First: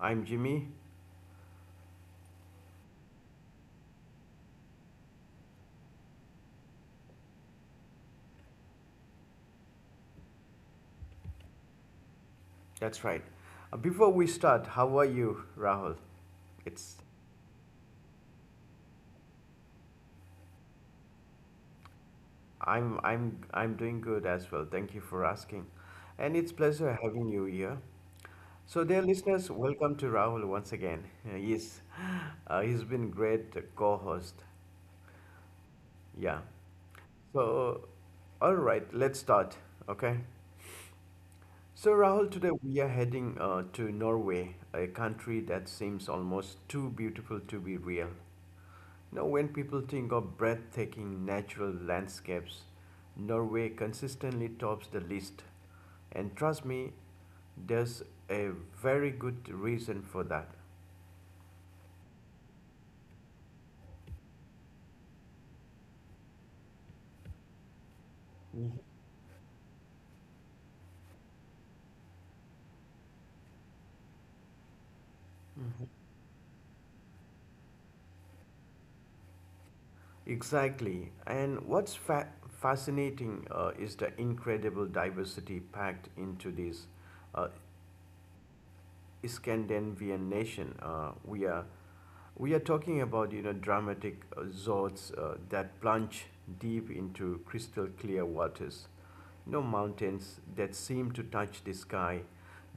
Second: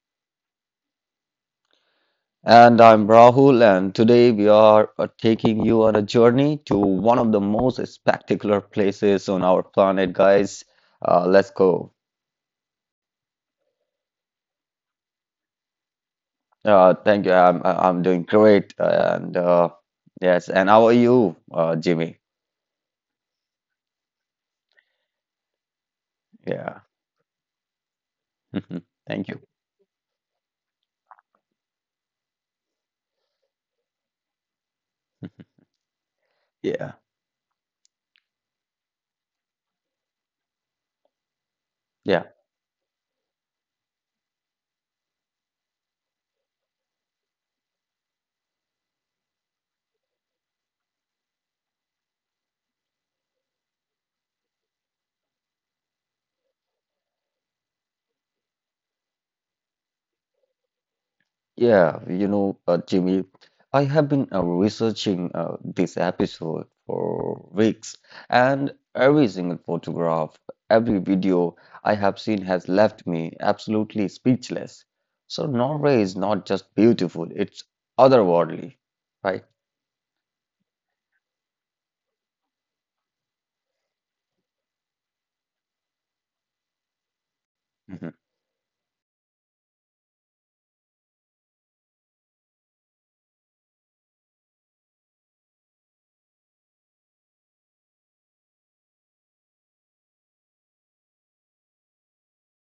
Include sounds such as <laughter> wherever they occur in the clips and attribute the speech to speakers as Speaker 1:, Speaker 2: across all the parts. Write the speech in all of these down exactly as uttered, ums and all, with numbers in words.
Speaker 1: I'm Jimmy.
Speaker 2: And I'm Rahul, and today we are uh, taking you on a journey to one of the most spectacular places on our planet, guys. Uh, let's go.
Speaker 1: That's right. Uh, Before we start, how are you, Rahul?
Speaker 2: Uh,
Speaker 1: It's
Speaker 2: thank you. I'm I- I'm doing great, and uh, yes. And how are you, uh, Jimmy?
Speaker 1: I'm I'm I'm doing good as well. Thank you for asking, and it's
Speaker 2: Yeah.
Speaker 1: pleasure having you here. So, dear
Speaker 2: <laughs> Thank you.
Speaker 1: listeners, welcome to Rahul once again. Uh, Yes, uh, he's been great co-host. Yeah.
Speaker 2: Yeah.
Speaker 1: So, all right, let's start. Okay. So,
Speaker 2: Yeah.
Speaker 1: Rahul, today we are heading uh, to Norway, a country that seems almost too beautiful to be real. Now, when people think of breathtaking natural landscapes, Norway consistently tops the list. And trust me, there's a very good reason for that.
Speaker 2: Yeah, you know, uh, Jimmy, I have been uh, researching uh, this episode for weeks,
Speaker 1: Mhm.
Speaker 2: and every single photograph, every video I have seen has left me absolutely speechless. So Norway is not just beautiful, it's otherworldly, right?
Speaker 1: Exactly. And what's fa- fascinating uh, is the incredible diversity packed into this uh,
Speaker 2: Hmm.
Speaker 1: Scandinavian nation. Uh, we are We are talking about you know dramatic uh, zones uh, that plunge deep into crystal clear waters. No mountains that seem to touch the sky,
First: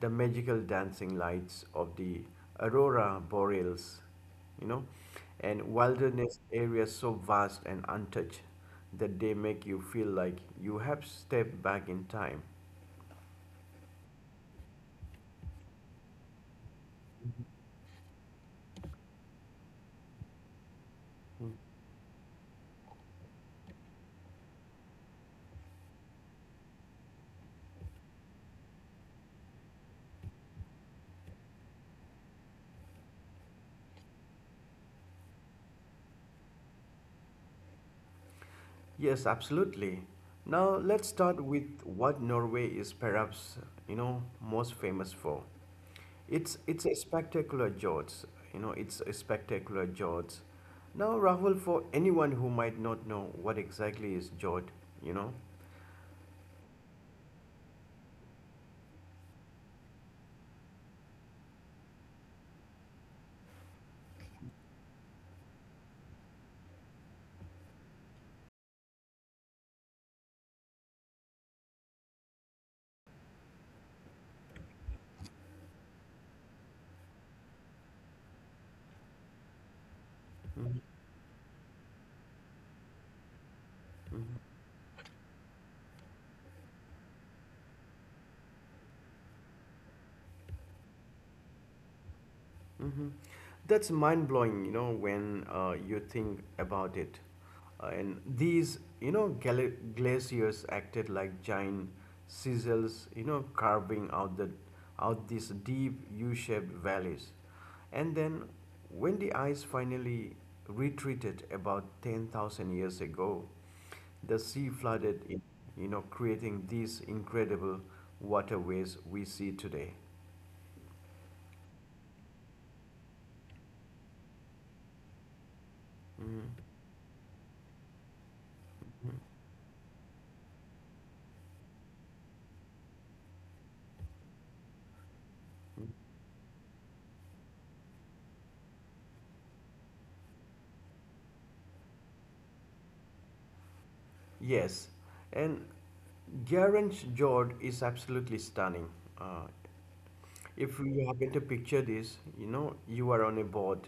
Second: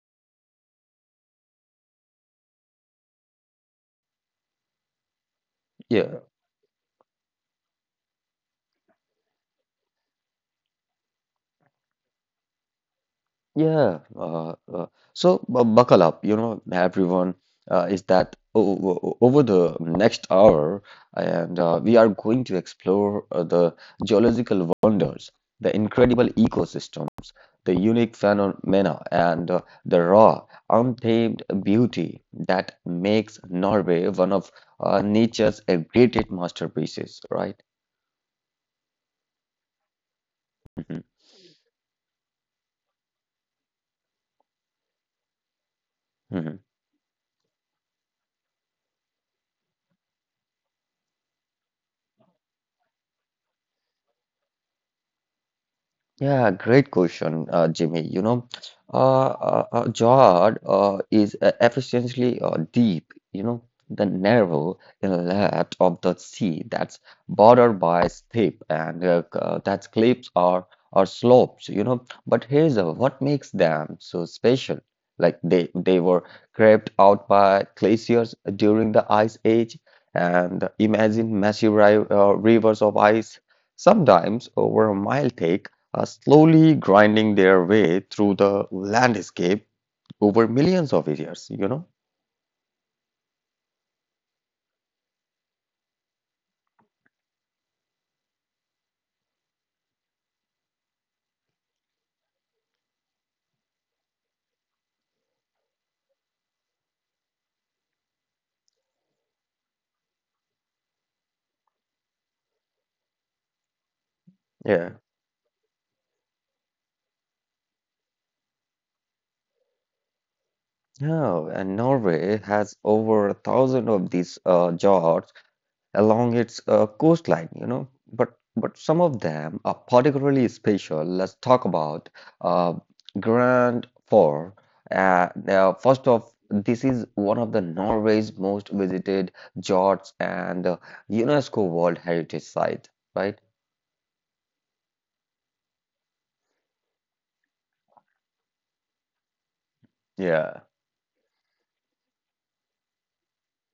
Speaker 1: the magical dancing lights of the aurora boreals, you know, and
Speaker 2: Yeah.
Speaker 1: wilderness areas so vast and untouched that they make you feel like you have stepped back in time.
Speaker 2: Yeah, uh, uh, so bu buckle up, you know, everyone. Uh, is that o o- Over the next hour, and uh, we are going to explore uh, the geological wonders, the incredible ecosystem, the unique phenomena, and uh, the raw, untamed beauty that makes Norway one of uh, nature's greatest masterpieces, right?
Speaker 1: Yes, absolutely. Now
Speaker 2: Mhm,
Speaker 1: let's start with what Norway is perhaps, you know, most famous for. It's
Speaker 2: mhm.
Speaker 1: it's a spectacular George. You know, it's a spectacular George. Now, Rahul, for anyone who might not know what exactly is George, you know,
Speaker 2: Yeah, great question, uh, Jimmy. You know, uh, uh, uh, Jod uh, is uh, efficiently uh, deep, you know, the narrow inlet of the sea that's bordered by steep and uh, uh, that's cliffs or, or slopes, you know. But here's uh, what makes them so special. Like they, they were carved out by glaciers during the Ice Age, and
Speaker 1: hmm,
Speaker 2: imagine massive ri uh, rivers of ice, sometimes over a mile thick uh, slowly grinding their way through the landscape over millions of years, you know?
Speaker 1: that's mind blowing. You know, when uh, you think about it, uh, and these you know gal- glaciers acted like giant chisels, you know, carving out the out these deep U-shaped valleys. And then, when the ice finally retreated about ten thousand years ago, the sea
Speaker 2: Yeah.
Speaker 1: flooded in, you know, creating these incredible waterways we see today.
Speaker 2: Yeah, and Norway has over a thousand of these uh, jars
Speaker 1: Mhm.
Speaker 2: along its uh, coastline, you know. But but some of them are particularly special. Let's talk about uh, Grand Four. Uh, now, first off, this is one of the Norway's most visited fjords and uh, UNESCO World Heritage Site, right?
Speaker 1: Yes, and Garange Jord is absolutely stunning. Uh,
Speaker 2: Yeah.
Speaker 1: If you happen to picture this, you know, you are on a boat,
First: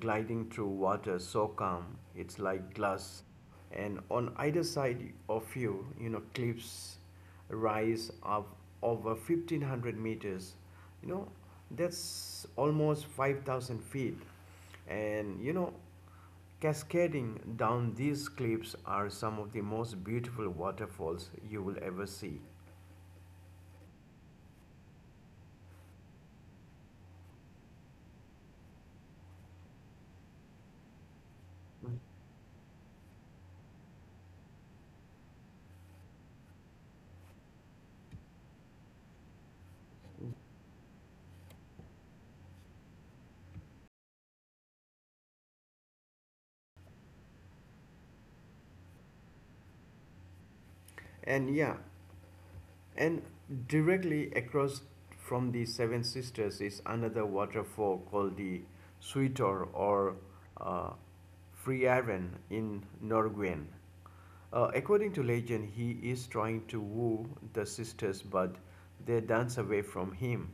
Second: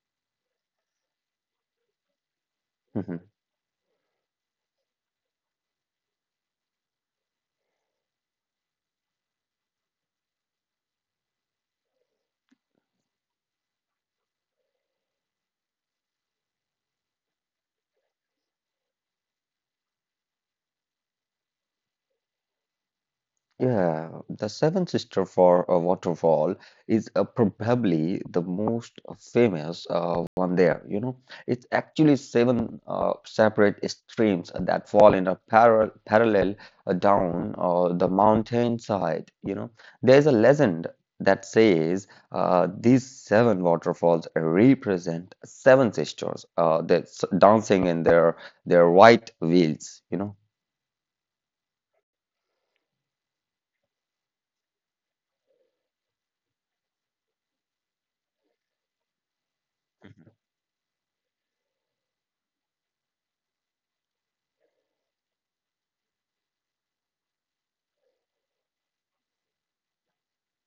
Speaker 1: gliding through water so calm, it's like glass.
Speaker 2: <laughs>
Speaker 1: And on either side of you, you know, cliffs rise up over fifteen hundred meters. You know, that's almost five thousand feet. And, you know, cascading down these cliffs are some of the most beautiful waterfalls you will ever see.
Speaker 2: Yeah, the Seven Sister for a Waterfall is uh, probably the most famous uh, one there. You know, it's actually seven uh, separate streams that fall in a paral parallel uh, down uh, the mountainside. You know, there's a legend that says uh, these seven waterfalls represent seven sisters uh, that's dancing in their their white veils. You know.
Speaker 1: And yeah, and directly across from the Seven Sisters is another waterfall called the Sweetor or uh, Friaren in Norguen. Uh, according to legend, he is trying to woo the sisters, but they dance away from him.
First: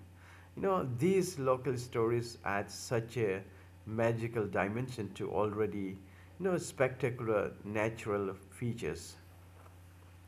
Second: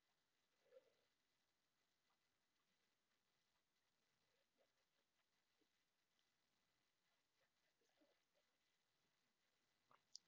Speaker 1: You know, these local stories add such a magical dimension to already, you know, spectacular natural features.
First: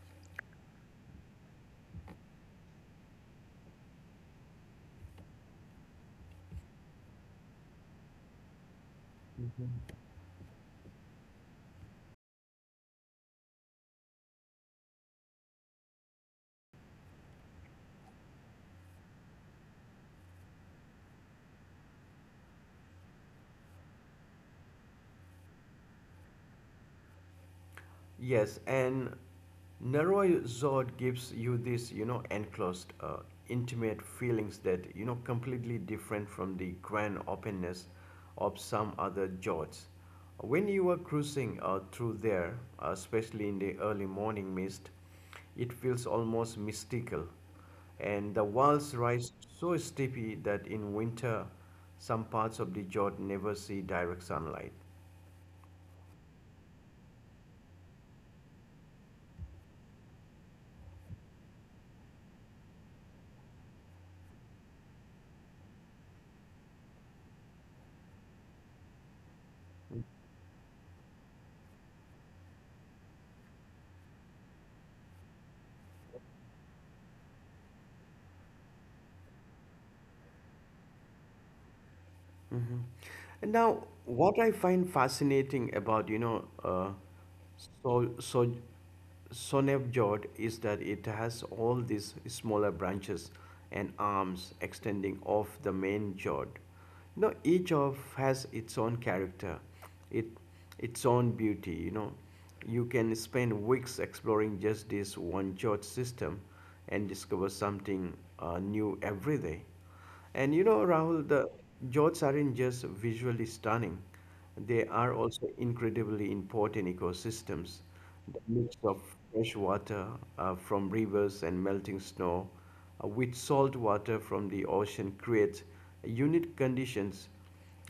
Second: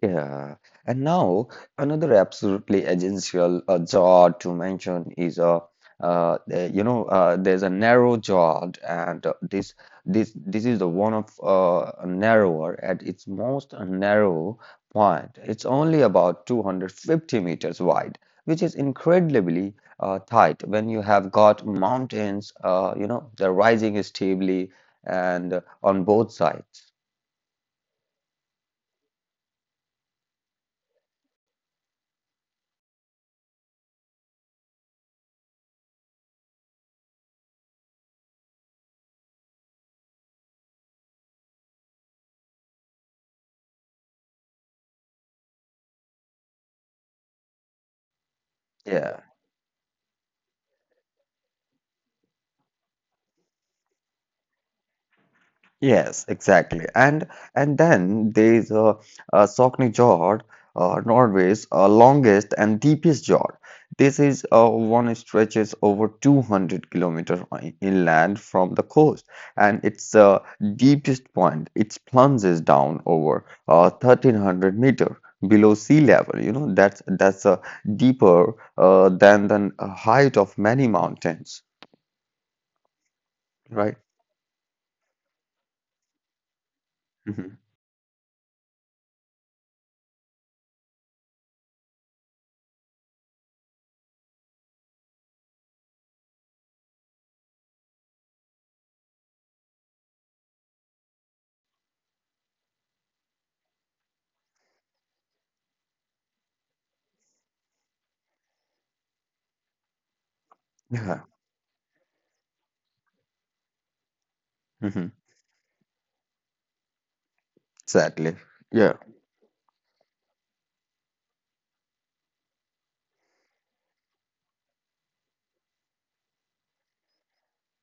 Speaker 2: Yeah, and now another absolutely essential uh, jaw to mention is uh, uh, the- you know uh, there's a narrow jaw and uh, this this this is the one of uh, narrower at its most narrow point. It's only about two hundred fifty meters wide, which is incredibly uh, tight when you have got mountains uh, you know they're rising stably and uh, on both sides.
Speaker 1: Yes, and Narrow-zod gives you this, you know, enclosed, uh, intimate feelings that, you know, completely different from the grand openness of some other jots. When you are cruising uh, through there, uh, especially in the early morning mist, it feels almost mystical, and the walls
Speaker 2: Yeah.
Speaker 1: rise so steeply that in winter, some parts of the jot never see direct sunlight.
Speaker 2: Yes, exactly. And and then there's uh, uh, Soknejord, uh, Norway's uh, longest and deepest jord. This is uh, one stretches over two hundred kilometers inland from the coast, and its uh, deepest point it plunges down over uh, thirteen hundred meter below sea level. You know that's that's uh, deeper uh, than the height of many mountains,
Speaker 1: Mhm. And now,
Speaker 2: right?
Speaker 1: what I find fascinating about you know, uh,
Speaker 2: Hmm.
Speaker 1: so so Sonevjord is that it has all these smaller branches and arms extending off the main jord. You know, each of has its own character, it its own beauty. You know, you can spend weeks exploring just this one jord system, and discover something uh, new every day. And you know,
Speaker 2: <laughs>
Speaker 1: Rahul,
Speaker 2: Yeah.
Speaker 1: the jewels aren't just visually stunning, they are
Speaker 2: Hmm.
Speaker 1: also incredibly important ecosystems. The
Speaker 2: Exactly.
Speaker 1: mix
Speaker 2: Yeah.
Speaker 1: of fresh water uh, from rivers and melting snow uh, with salt water from the ocean creates unique conditions,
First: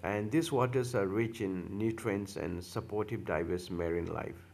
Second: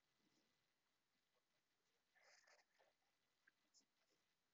Speaker 1: and these waters are rich in nutrients and supportive diverse marine life.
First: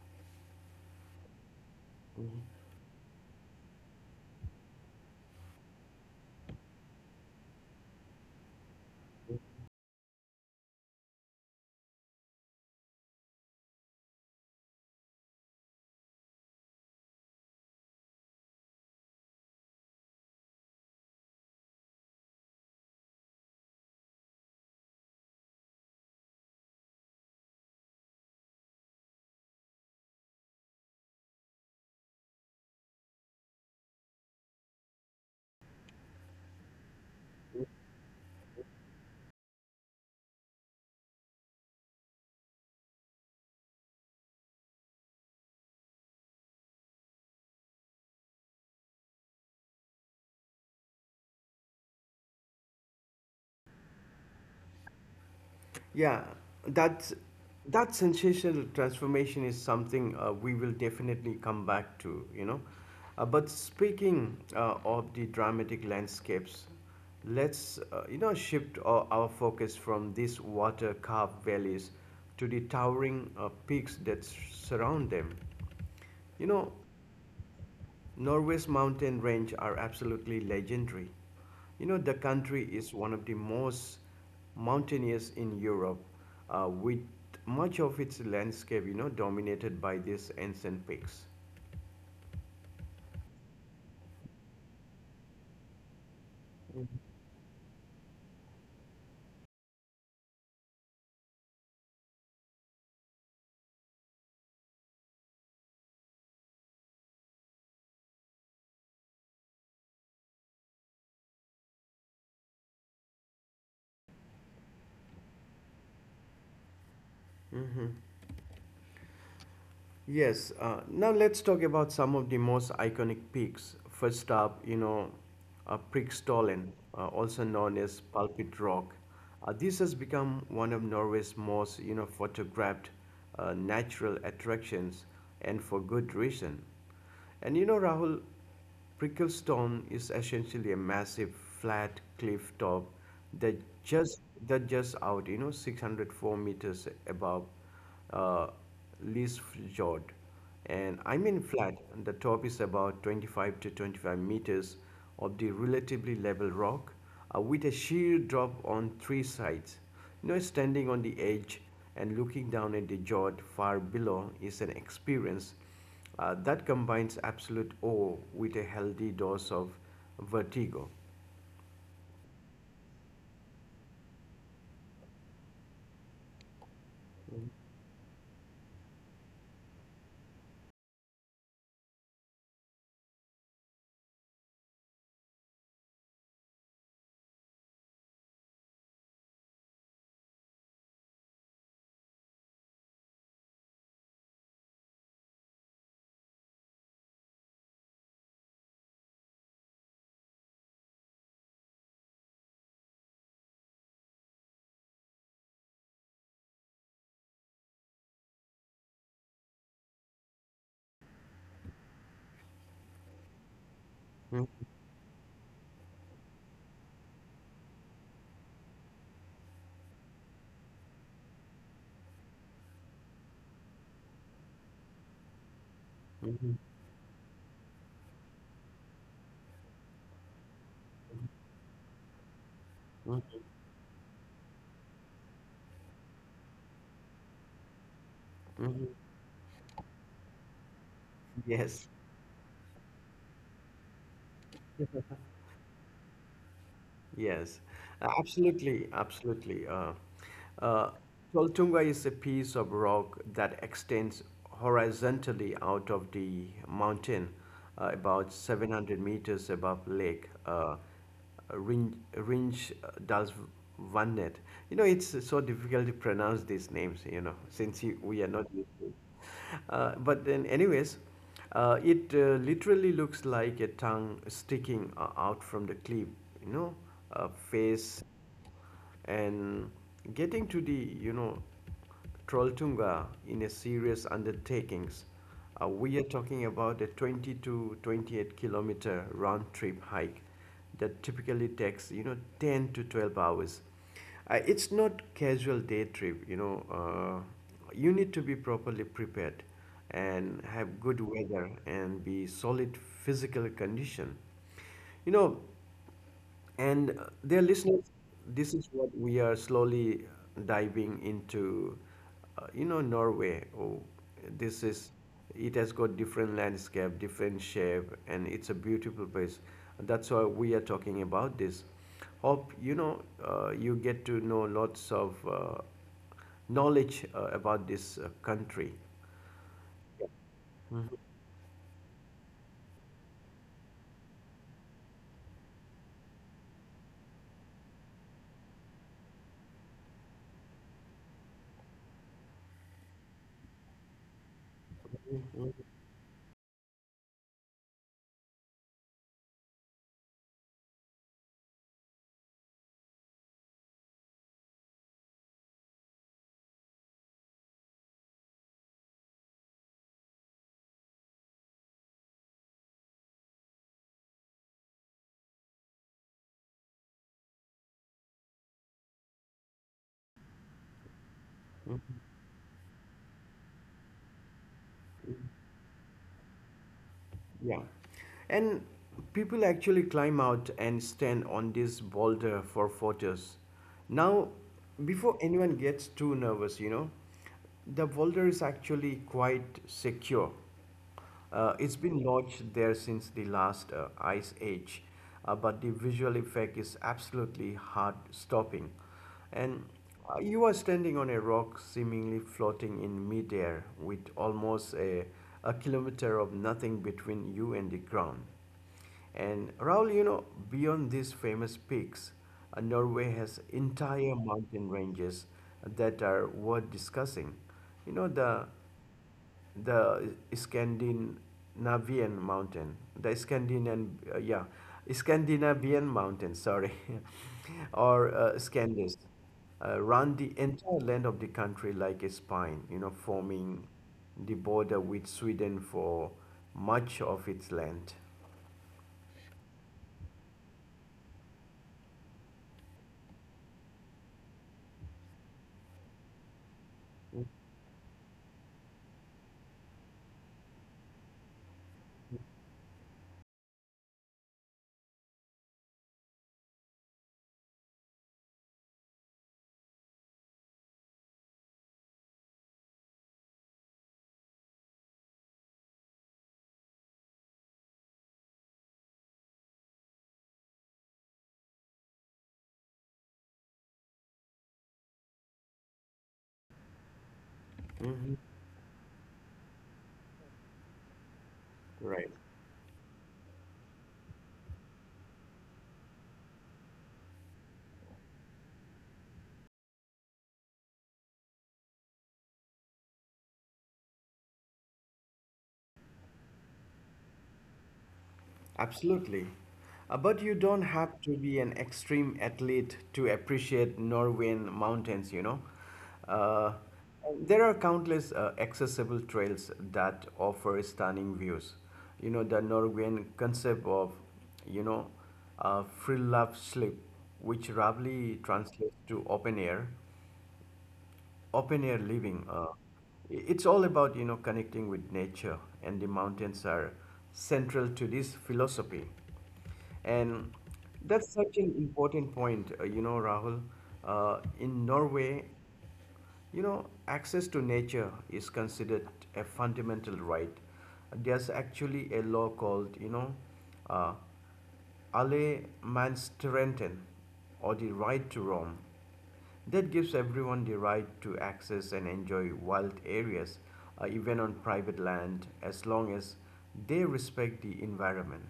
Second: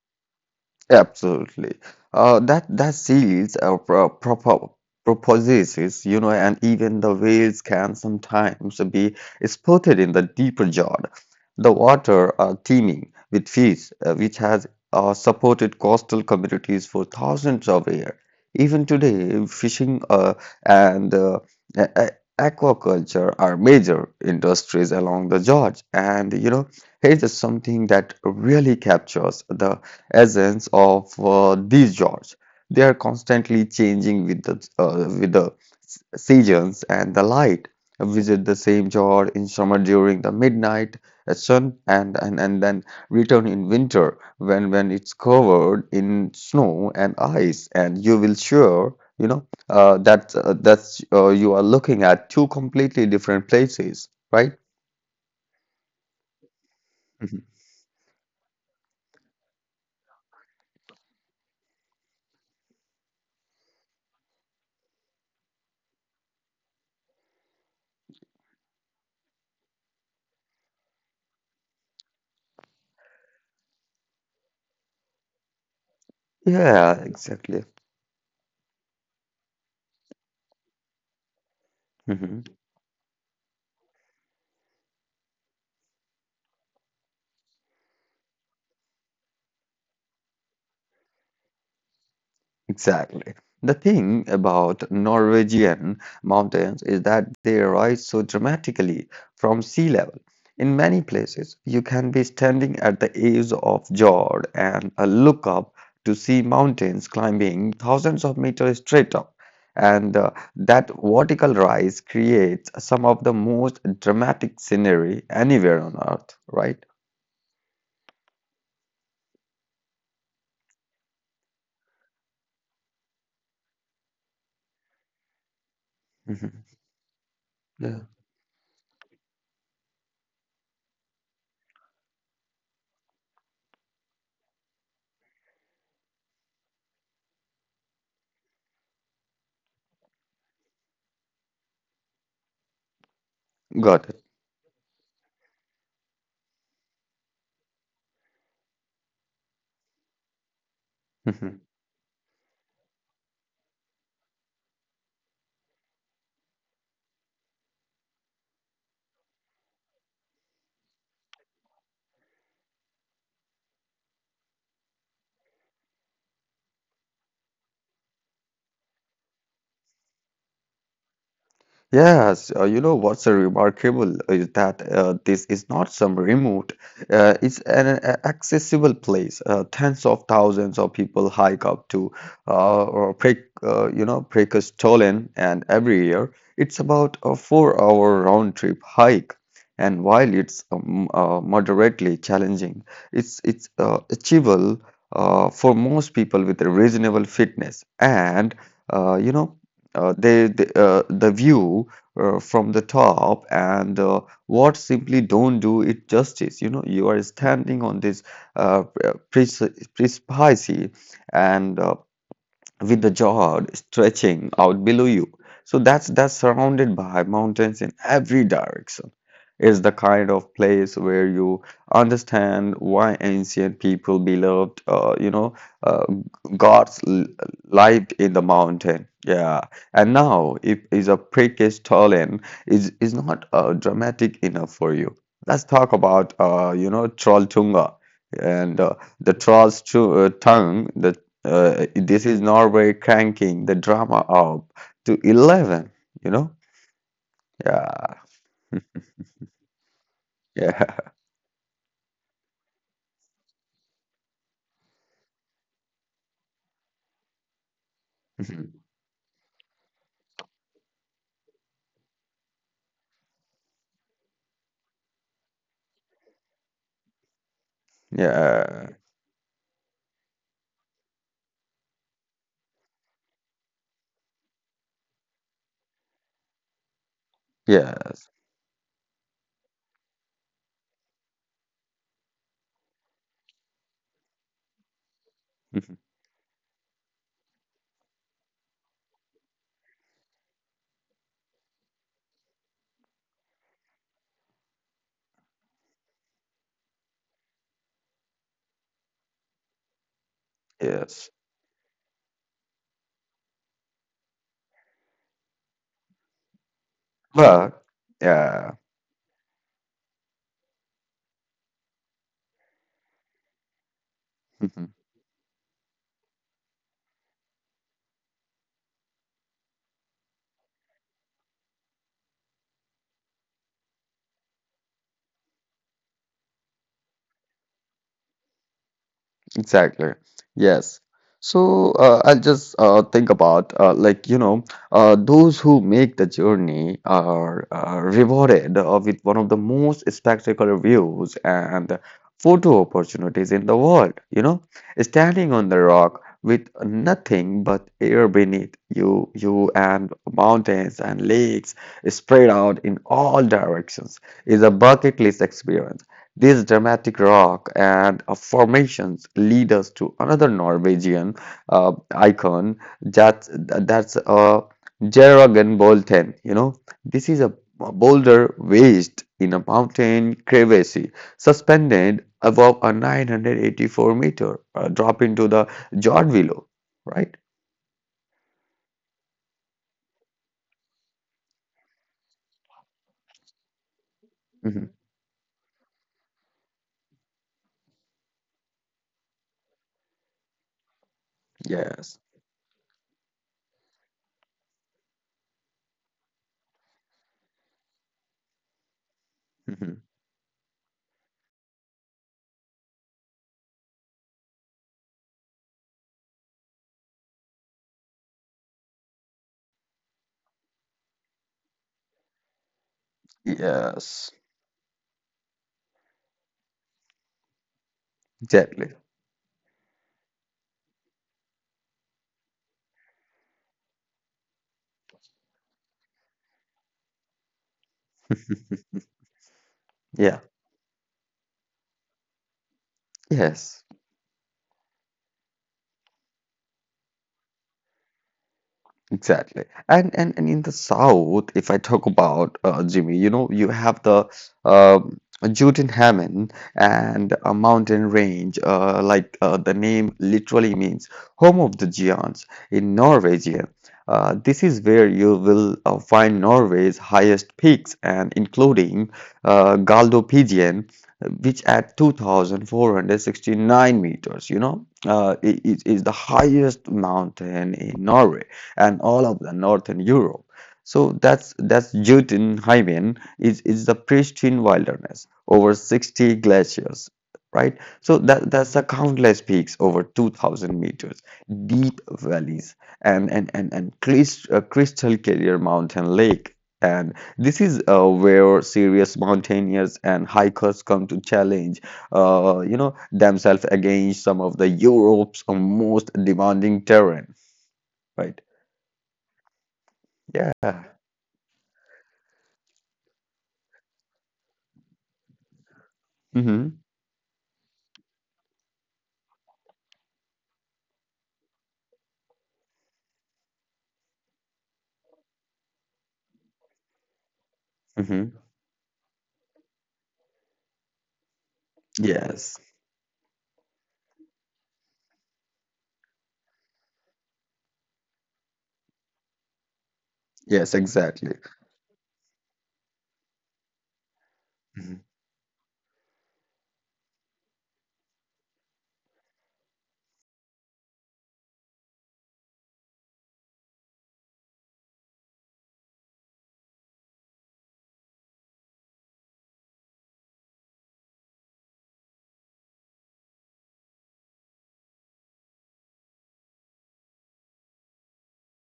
Speaker 2: Absolutely. Uh, that that seals uh, pro propo propositions, you know, and even the whales can sometimes be spotted in the deeper Jordan. The water are teeming with fish, uh, which has uh, supported coastal communities for thousands of years. Even today, fishing uh, and uh, a- a- aquaculture are major industries along the George. And you know, here's something that really captures the essence of uh, these genres. They are constantly changing with the uh, with the s- seasons and the light. Visit the same genre in summer during the midnight uh, sun and, and and then return in winter when when it's covered in snow and ice and you will sure you know uh, that uh, that's uh, you are looking at two completely different places, right?
Speaker 1: Yeah, that's
Speaker 2: Mhm.
Speaker 1: that sensational transformation is something uh, we will definitely come back to, you know. Uh, but speaking uh, of the dramatic landscapes, let's uh, you know shift our, our focus from these water-carved valleys to the towering uh, peaks that surround them. You know,
Speaker 2: Yeah, exactly.
Speaker 1: Norway's mountain range are absolutely legendary. You know, the
Speaker 2: Mhm.
Speaker 1: country is one of the most mountainous in Europe, uh, with much of its landscape, you know, dominated by these ancient peaks.
Speaker 2: Exactly. The thing about Norwegian mountains is that they rise so dramatically from sea level. In many places, you can be standing at the edge of Jord and uh, look up to see mountains climbing thousands of meters straight up. And uh, that vertical rise creates some of the most dramatic scenery anywhere on earth, right?
Speaker 1: Yes, uh, now let's talk about some of the most iconic peaks. First up, you know, uh,
Speaker 2: Mhm.
Speaker 1: Prikstolen, uh, also known
Speaker 2: Yeah.
Speaker 1: as Pulpit Rock. Uh, this has become one of Norway's most, you know, photographed uh, natural attractions, and for good reason. And you know, Rahul, Bricklestone is essentially a massive flat cliff top that
Speaker 2: Got
Speaker 1: just that just out, you know, six hundred four meters above uh, Lees. And I
Speaker 2: it.
Speaker 1: mean
Speaker 2: <laughs>
Speaker 1: flat, the top is about twenty-five to twenty-five meters of the relatively level rock uh, with a sheer drop on three sides. You know, standing on the edge and looking down at the fjord far below is an experience uh, that combines absolute awe with a healthy dose of vertigo.
Speaker 2: Yes, uh, you know what's uh, remarkable is that uh, this is not some remote, uh, it's an uh, accessible place. Uh, tens of thousands of people hike up to uh, or Prek, uh, you know, Prekastollen, and every year it's about a four-hour round-trip hike. And while it's um, uh, moderately challenging, it's it's uh, achievable uh, for most people with a reasonable fitness and uh, you know uh, they, they uh, the view uh, from the top and uh, what simply don't do it justice you know you are standing on this uh, pre- precipice and uh, with the jaw stretching
Speaker 1: Mhm.
Speaker 2: out below you. So that's that's surrounded by mountains in every direction. It's the kind of place where you understand why ancient people believed, uh, you know, uh,
Speaker 1: Mhm.
Speaker 2: gods l- lived in the mountain. Yeah, and now if is a precious talent is is not
Speaker 1: Mhm.
Speaker 2: uh, dramatic enough for you. Let's talk about uh, you know Trolltunga and uh,
Speaker 1: Mhm.
Speaker 2: the troll's tu- uh, tongue. The uh,
Speaker 1: Yes.
Speaker 2: This is Norway cranking the drama up to eleven, you know?
Speaker 1: Yes,
Speaker 2: Yeah, <laughs>
Speaker 1: absolutely, absolutely. Uh,
Speaker 2: yeah,
Speaker 1: uh, Toltunga is a piece of rock that extends horizontally out of the mountain, uh, about seven hundred meters above Lake uh, Rin- Rinch Dalsvannet. You know, it's so difficult to pronounce these names, you know, since you,
Speaker 2: <laughs>
Speaker 1: we are not used
Speaker 2: yeah,
Speaker 1: to it. <laughs> Uh, but then anyways uh, it uh, literally looks like a tongue sticking uh, out from the cliff, you know, a face,
Speaker 2: yes,
Speaker 1: and getting to the, you know, Trolltunga in a serious undertakings, uh, we are talking about a twenty to twenty-eight kilometer round trip hike that typically takes, you know, ten to twelve hours. Uh, it's not casual day trip, you know. Uh, you need to be properly prepared and
Speaker 2: <laughs>
Speaker 1: have good
Speaker 2: yes.
Speaker 1: weather and be solid physical condition. You know, and uh, dear
Speaker 2: But,
Speaker 1: listeners, this
Speaker 2: yeah.
Speaker 1: is what we are slowly diving into. Uh, you know, Norway. Oh, this is.
Speaker 2: <laughs>
Speaker 1: It has got different landscape, different shape, and it's a beautiful place. That's why we are talking about this. Hope you know uh, you get to know lots of uh, knowledge uh, about this uh, country.
Speaker 2: Exactly. Yes. So uh, I'll just uh, think about uh, like you know uh, those who make the journey are uh, rewarded uh, with one of the most spectacular views and photo opportunities in the world. You know, standing on the rock with nothing but air beneath you, you and mountains and lakes spread out in all directions is a bucket list experience. These dramatic rock and uh, formations lead us to another Norwegian uh, icon that, that's uh, Jørgen Bolten. You know, this is a boulder wedged in a mountain crevasse, suspended above a nine hundred eighty-four meter uh, drop into the Jord below, right?
Speaker 1: Yeah. And people actually climb out and stand on this boulder for photos. Now,
Speaker 2: Mhm.
Speaker 1: before anyone gets too nervous, you know, the boulder is actually quite secure. Uh, it's been
Speaker 2: Yes.
Speaker 1: lodged there since the last uh, ice age, uh, but the visual effect is absolutely heart stopping. And
Speaker 2: Mhm.
Speaker 1: uh, you are standing on a rock seemingly floating in midair with almost a, a kilometer of nothing between you and the ground. And Raul, you know, beyond these famous peaks, uh, Norway has entire
Speaker 2: Yes.
Speaker 1: mountain ranges that are worth discussing. You know, the
Speaker 2: Exactly.
Speaker 1: the Scandinavian mountain, the Scandinavian, uh, yeah, Scandinavian mountain, sorry, <laughs> or uh, Scandis, uh, run
Speaker 2: Yeah.
Speaker 1: the entire length of the country like a spine, you know, forming
Speaker 2: Yes.
Speaker 1: the border with Sweden for much of its length.
Speaker 2: Exactly. And, and and in the South, if I talk about uh, Jimmy, you know, you have the um Juten Heaven and a mountain range, uh, like uh, the name literally means home of the giants in Norwegian. Uh, this is where you will uh, find Norway's highest peaks and including uh, Galdhøpiggen, which at two thousand four hundred sixty-nine meters, you know, uh, i- is, is the highest mountain in Norway and all of the northern Europe. So that's that's Jotunheimen is is the pristine wilderness over sixty glaciers, right? So
Speaker 1: Hmm.
Speaker 2: that that's the countless peaks over two thousand meters, deep
Speaker 1: Right.
Speaker 2: valleys, and and and and crys- uh, crystal clear mountain lake. And this is uh, where serious mountaineers and hikers come to challenge, uh, you know, themselves against some of the Europe's most demanding terrain, right?
Speaker 1: Absolutely. Uh, but you
Speaker 2: Yeah.
Speaker 1: don't have to be an extreme athlete to appreciate Norwegian mountains, you know.
Speaker 2: Mm-hmm.
Speaker 1: Uh, there are countless uh, accessible trails that offer stunning views. You know, the Norwegian concept of, you know, uh, free love slip, which
Speaker 2: Mm-hmm.
Speaker 1: roughly translates to open air, open air
Speaker 2: Yes.
Speaker 1: living. Uh, i- it's all about you know connecting with nature, and the mountains are central to this philosophy. And
Speaker 2: Yes, exactly.
Speaker 1: that's such an important point, uh, you know, Rahul. Uh, in
Speaker 2: Mhm.
Speaker 1: Norway, you know, access to nature is considered a fundamental right. There's actually a law called, you know, uh, alle Menschenrechten, or the right to roam. That gives everyone the right to access and enjoy wild areas, uh, even on private land, as long as they respect the environment.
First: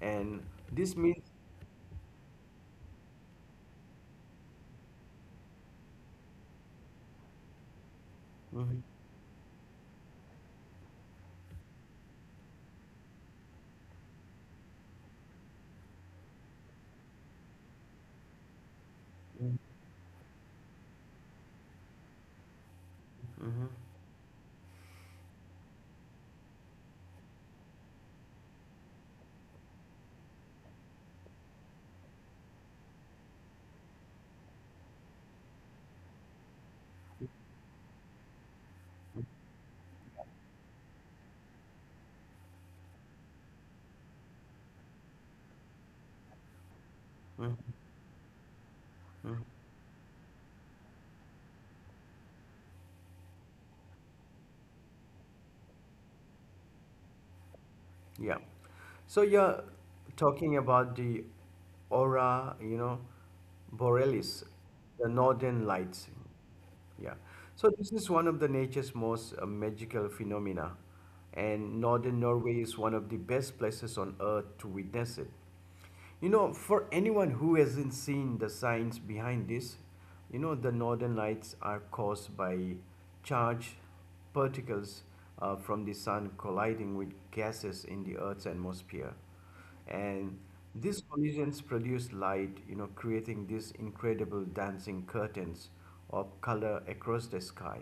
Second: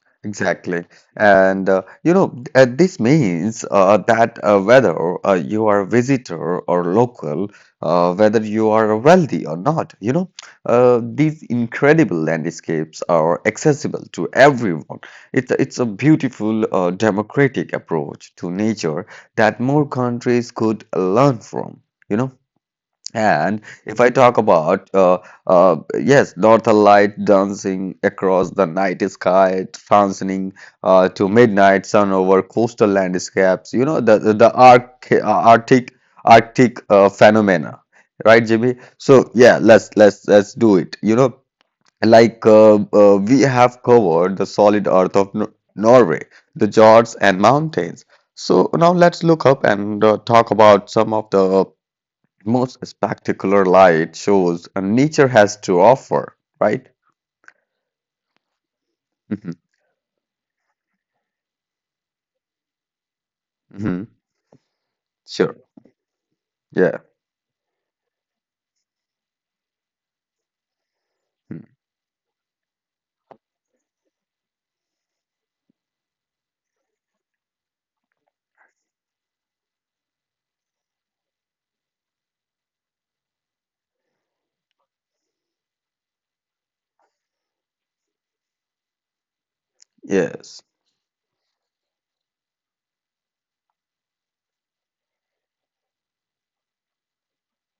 Speaker 1: And
Speaker 2: Exactly.
Speaker 1: this means.
Speaker 2: And uh, you know, th- uh, This means uh, that uh, whether uh, you are a visitor or local, uh, whether you
Speaker 1: Mhm.
Speaker 2: are wealthy or not, you know, uh, these incredible landscapes are accessible to everyone. It's a- it's a beautiful uh, democratic approach to nature that more countries could learn from, you know. And
Speaker 1: Mhm.
Speaker 2: if I talk about, uh, uh, yes, northern light dancing across the night sky, transiting uh, to midnight sun over coastal landscapes, you know, the, the, the arc, uh, Arctic, Arctic uh, phenomena, right, Jimmy? So, yeah, let's, let's, let's do it. You know, like uh, uh, we have covered the solid earth of Nor- Norway, the fjords and
Speaker 1: Mhm.
Speaker 2: mountains. So now let's look up and uh, talk about some of the most spectacular light shows uh, nature has to offer, right?
Speaker 1: Yeah. So
Speaker 2: Hmm.
Speaker 1: you're talking about the aura, you know,
Speaker 2: Hmm.
Speaker 1: borealis, the
Speaker 2: Sure.
Speaker 1: northern lights.
Speaker 2: Yeah.
Speaker 1: Yeah. So this is one of the nature's most uh, magical phenomena,
Speaker 2: Mm.
Speaker 1: and northern Norway is one of the best places on earth to witness it. You know, for anyone who hasn't seen the science behind this, you know, the northern lights are caused by charged particles uh, from the sun colliding with gases in the Earth's atmosphere. And
Speaker 2: Yes.
Speaker 1: these collisions produce light, you know, creating these incredible dancing curtains of color across the sky.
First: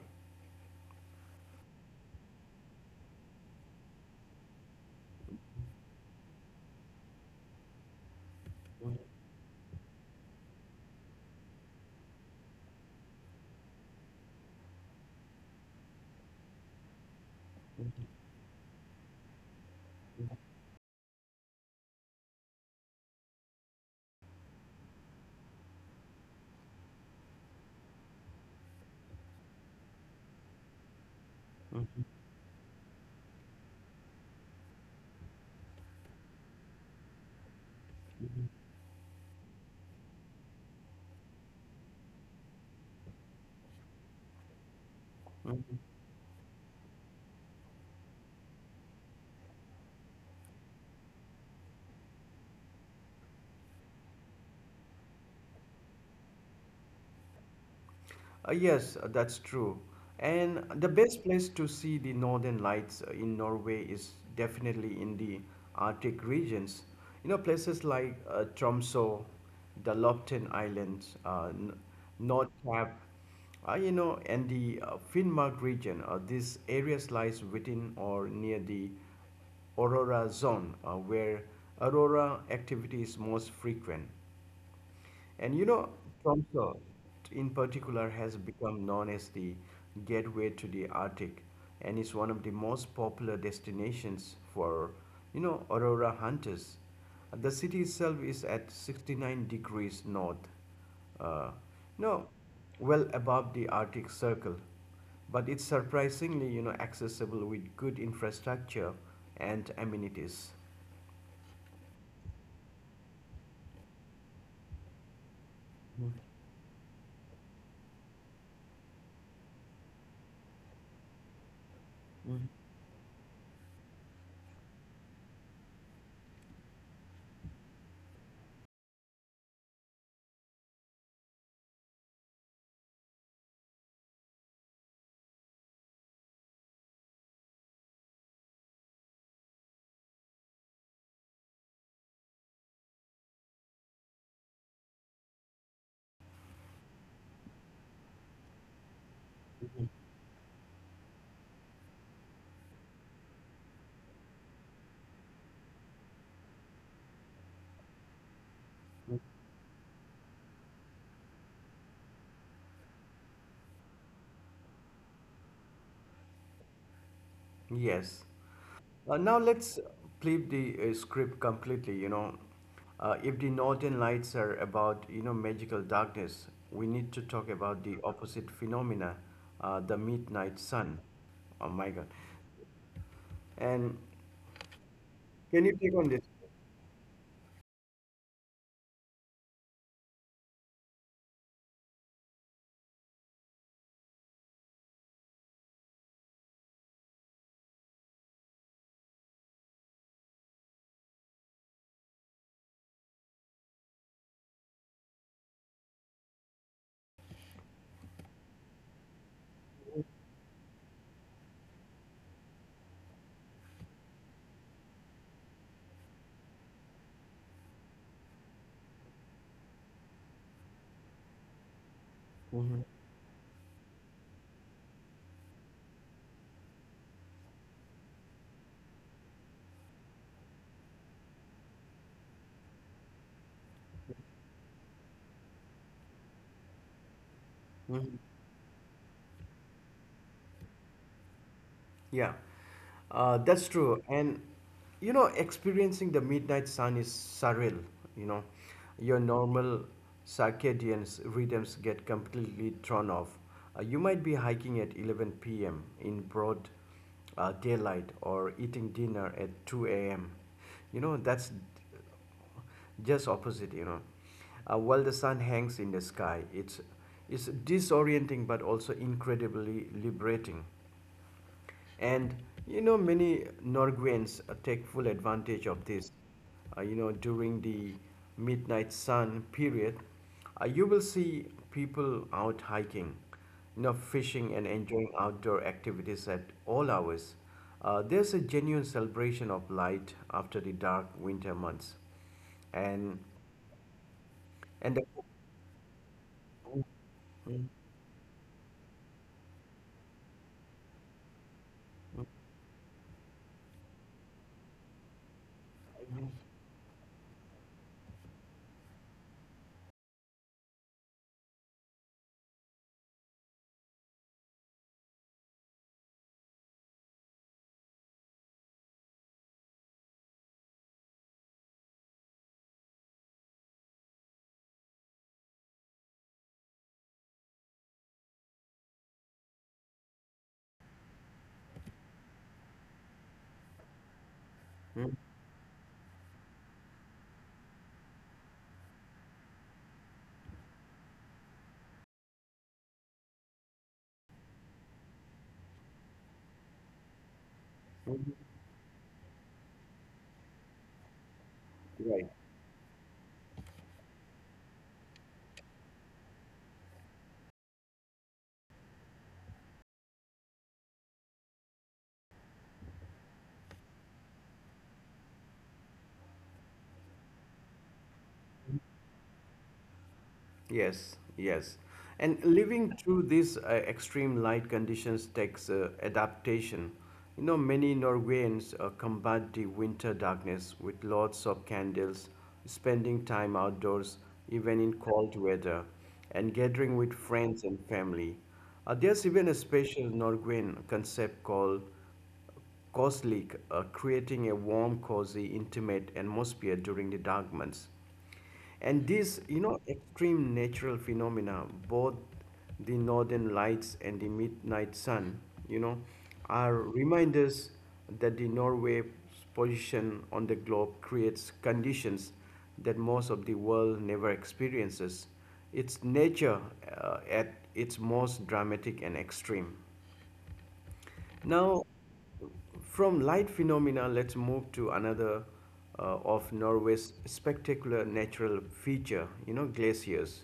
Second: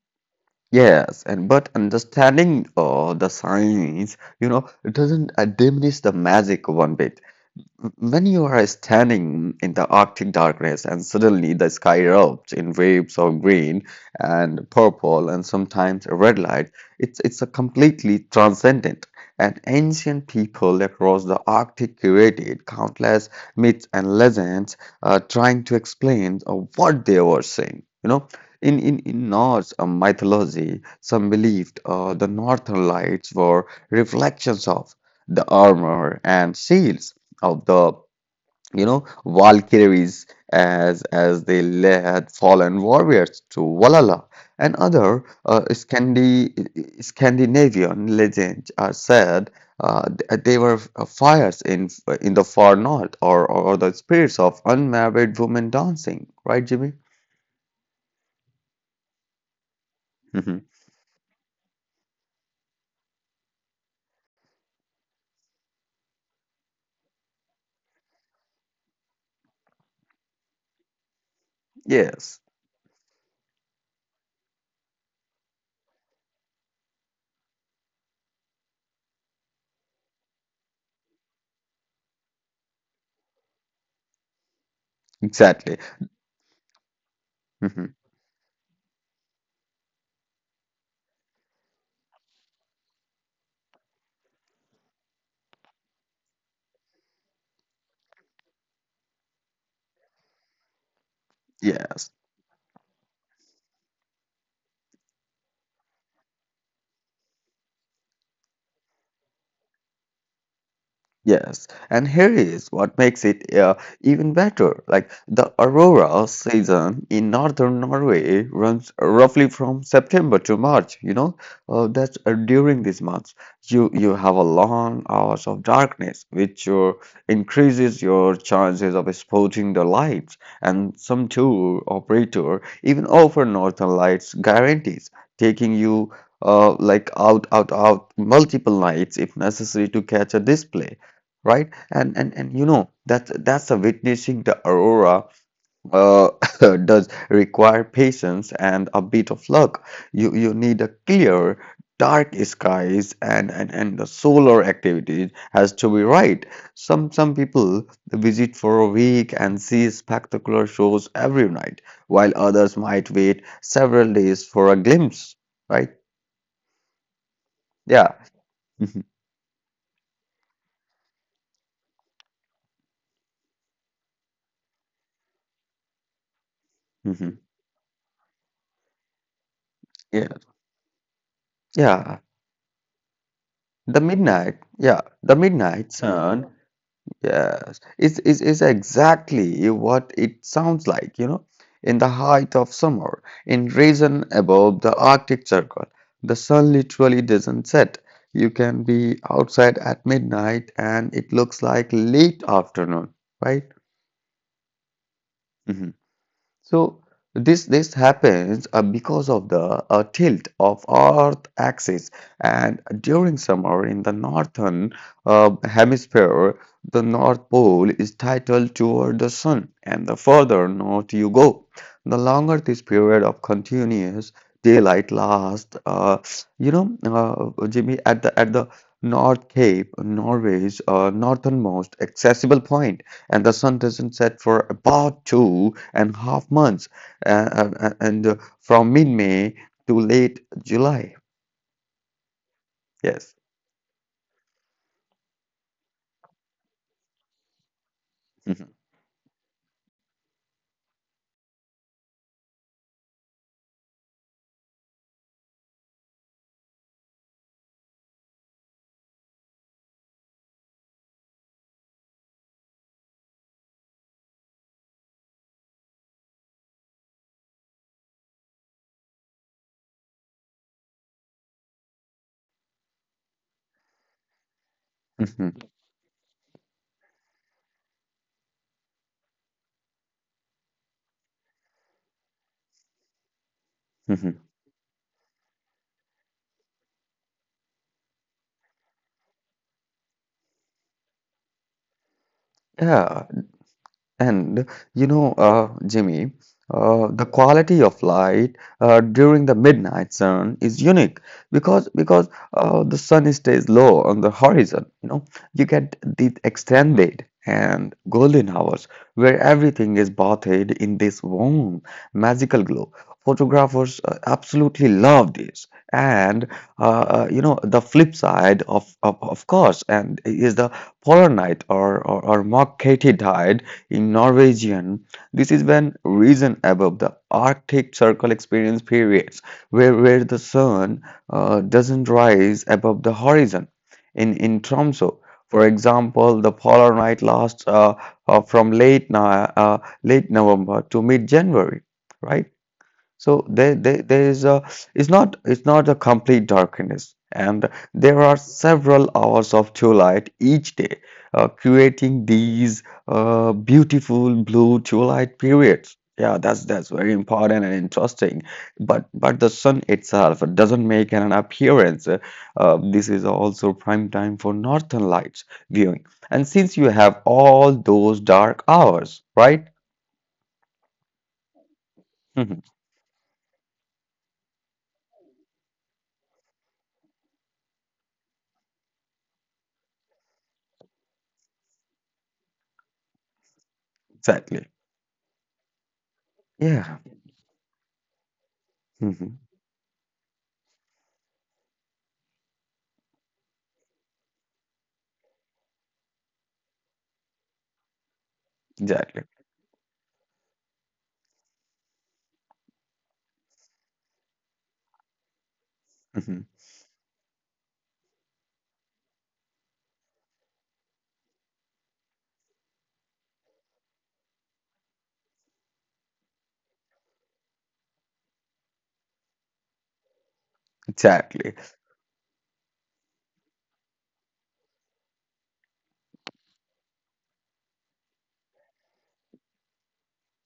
Speaker 2: Yes. And but understanding uh, the science, you know, it doesn't uh, diminish the magic one bit. When you are standing in the Arctic darkness and suddenly the sky erupts in waves of green and purple and sometimes red light, it's, it's a completely transcendent. And ancient people across the Arctic created countless myths and legends uh, trying to explain uh, what they were seeing. You know, in, in, in Norse uh, mythology, some believed uh, the northern lights were reflections of the armor and shields of the you know Valkyries as as they le- had fallen warriors to Valhalla and other uh, Scandi Scandinavian legends are said uh, th- they were uh, fires in uh, in the far north or or the spirits of unmarried women dancing right Jimmy.
Speaker 1: Uh, yes, uh, that's true.
Speaker 2: Hmm.
Speaker 1: And the best place to see the northern lights uh, in Norway is definitely in the Arctic regions. You know, places like uh, Tromsø, the Loften Islands, uh, N-
Speaker 2: Yes,
Speaker 1: Nordkapp, uh, you know, and the uh, Finnmark region. Uh, these areas lies within or near the aurora zone, uh, where aurora activity is most frequent. And you
Speaker 2: exactly.
Speaker 1: know, Tromsø in
Speaker 2: Hmm.
Speaker 1: particular has become known as the gateway to the Arctic and is one of the most popular destinations for, you know, aurora hunters. The city itself is at sixty-nine degrees north, uh,
Speaker 2: Yes.
Speaker 1: no, well above the Arctic Circle, but it's surprisingly, you know, accessible with good infrastructure and amenities.
Speaker 2: Yes, and here is what makes it uh, even better. Like the aurora season in northern Norway runs roughly from September to March. You know, uh, that's uh,
Speaker 1: Mhm.
Speaker 2: during these months. You you have a long hours of darkness, which uh, increases your chances of spotting the lights. And some tour operator even offer northern lights guarantees, taking you uh, like out out out multiple nights if necessary to catch a display right? And and and you know that's that's a witnessing the aurora uh, <laughs> does require patience and a bit of luck. You you need a clear, dark skies and and and the solar activity has to be right. Some some people visit for a week and see spectacular shows every night, while others might wait several days for a glimpse. Right? Yeah.
Speaker 1: Yes.
Speaker 2: <laughs> Mhm,
Speaker 1: Uh, now let's flip the uh, script completely. You know, uh, if the northern lights are about you know magical darkness, we need to
Speaker 2: mhm.
Speaker 1: talk about the opposite phenomena, uh, the
Speaker 2: Yeah.
Speaker 1: midnight sun. Oh my God!
Speaker 2: Yeah. The
Speaker 1: And
Speaker 2: midnight, yeah, the
Speaker 1: can you
Speaker 2: midnight
Speaker 1: take on this?
Speaker 2: sun, yes, is, is is exactly what it sounds like, you know. In the height of summer, in region above the Arctic Circle, the sun literally doesn't set. You can be outside at midnight and it looks like late afternoon, right? Mm-hmm. So this this happens uh, because of the uh, tilt of Earth axis, and during summer in the northern uh, hemisphere, the North Pole is titled toward the sun, and the further north you go, the longer this period of continuous daylight lasts. Uh, you know, uh, Jimmy, at the at the North Cape, Norway's uh, northernmost accessible point and the sun doesn't set for about two and a half months, uh, uh, uh, and uh, from mid May to late July.
Speaker 1: Yeah,
Speaker 2: Yes.
Speaker 1: uh, that's true. And you know, experiencing the midnight sun is surreal. You know,
Speaker 2: Mhm,
Speaker 1: your normal circadian s- rhythms get completely thrown off. Uh, you might be hiking at eleven p m In broad uh, daylight or eating dinner at two a m. You know, that's just opposite. You know, uh, while the sun hangs in the sky, it's it's disorienting but also incredibly liberating. And you know, many Norwegians uh, take full
Speaker 2: mhm,
Speaker 1: advantage of this. Uh, you know, during the midnight sun period, uh, you will see people out hiking, you know,
Speaker 2: mhm.
Speaker 1: fishing and enjoying outdoor activities at all hours. Uh, there's a genuine celebration of light after the dark winter months,
Speaker 2: Yeah.
Speaker 1: and
Speaker 2: And you
Speaker 1: and the,
Speaker 2: know, uh, Jimmy, uh, the
Speaker 1: Mm,
Speaker 2: quality of light uh, during the midnight sun is unique because because
Speaker 1: mm,
Speaker 2: uh, the sun stays low on the horizon. You know, you get these extended and golden hours where everything is bathed in this warm, magical glow. Photographers uh, absolutely love this. And uh, uh, you know, the flip side of, of of course, and is the polar night or or, or Mercati in Norwegian, this is when region above the Arctic Circle experience periods where, where the sun uh, doesn't rise above the horizon. In, in Tromso,
Speaker 1: mm,
Speaker 2: for example, the polar night lasts uh, uh, from late, no- uh, late November to mid January, right? So there, there, there is a it's not it's not a complete darkness, and there are
Speaker 1: mm,
Speaker 2: several hours of true light each day, uh, creating
Speaker 1: right.
Speaker 2: these uh, beautiful blue true light periods. Yeah, that's that's very important and interesting. But but the sun itself doesn't make an appearance. Uh, this is also prime time for northern lights viewing. And since you have all those dark hours, right? <laughs>
Speaker 1: Yes, yes. And
Speaker 2: Mhm.
Speaker 1: living through these uh, extreme light conditions takes uh, adaptation. You know, many Norwegians uh, combat the winter darkness with lots of candles, spending time outdoors,
Speaker 2: Exactly.
Speaker 1: even in cold weather, and
Speaker 2: Yeah.
Speaker 1: gathering with friends and family.
Speaker 2: <laughs>
Speaker 1: Uh, there's
Speaker 2: hmm.
Speaker 1: even a special Norwegian concept called Coslick, uh, creating a warm, cozy, intimate atmosphere during the dark months. And
Speaker 2: Exactly.
Speaker 1: these, you know, extreme natural phenomena, both the northern lights and the midnight sun, you know,
Speaker 2: Mhm.
Speaker 1: are reminders that the Norway's position on the globe creates conditions that most of the world never experiences. It's nature uh, at its most dramatic and extreme.
Speaker 2: Exactly.
Speaker 1: Now, from light phenomena, let's move to another uh, of Norway's spectacular natural feature, you know, glaciers.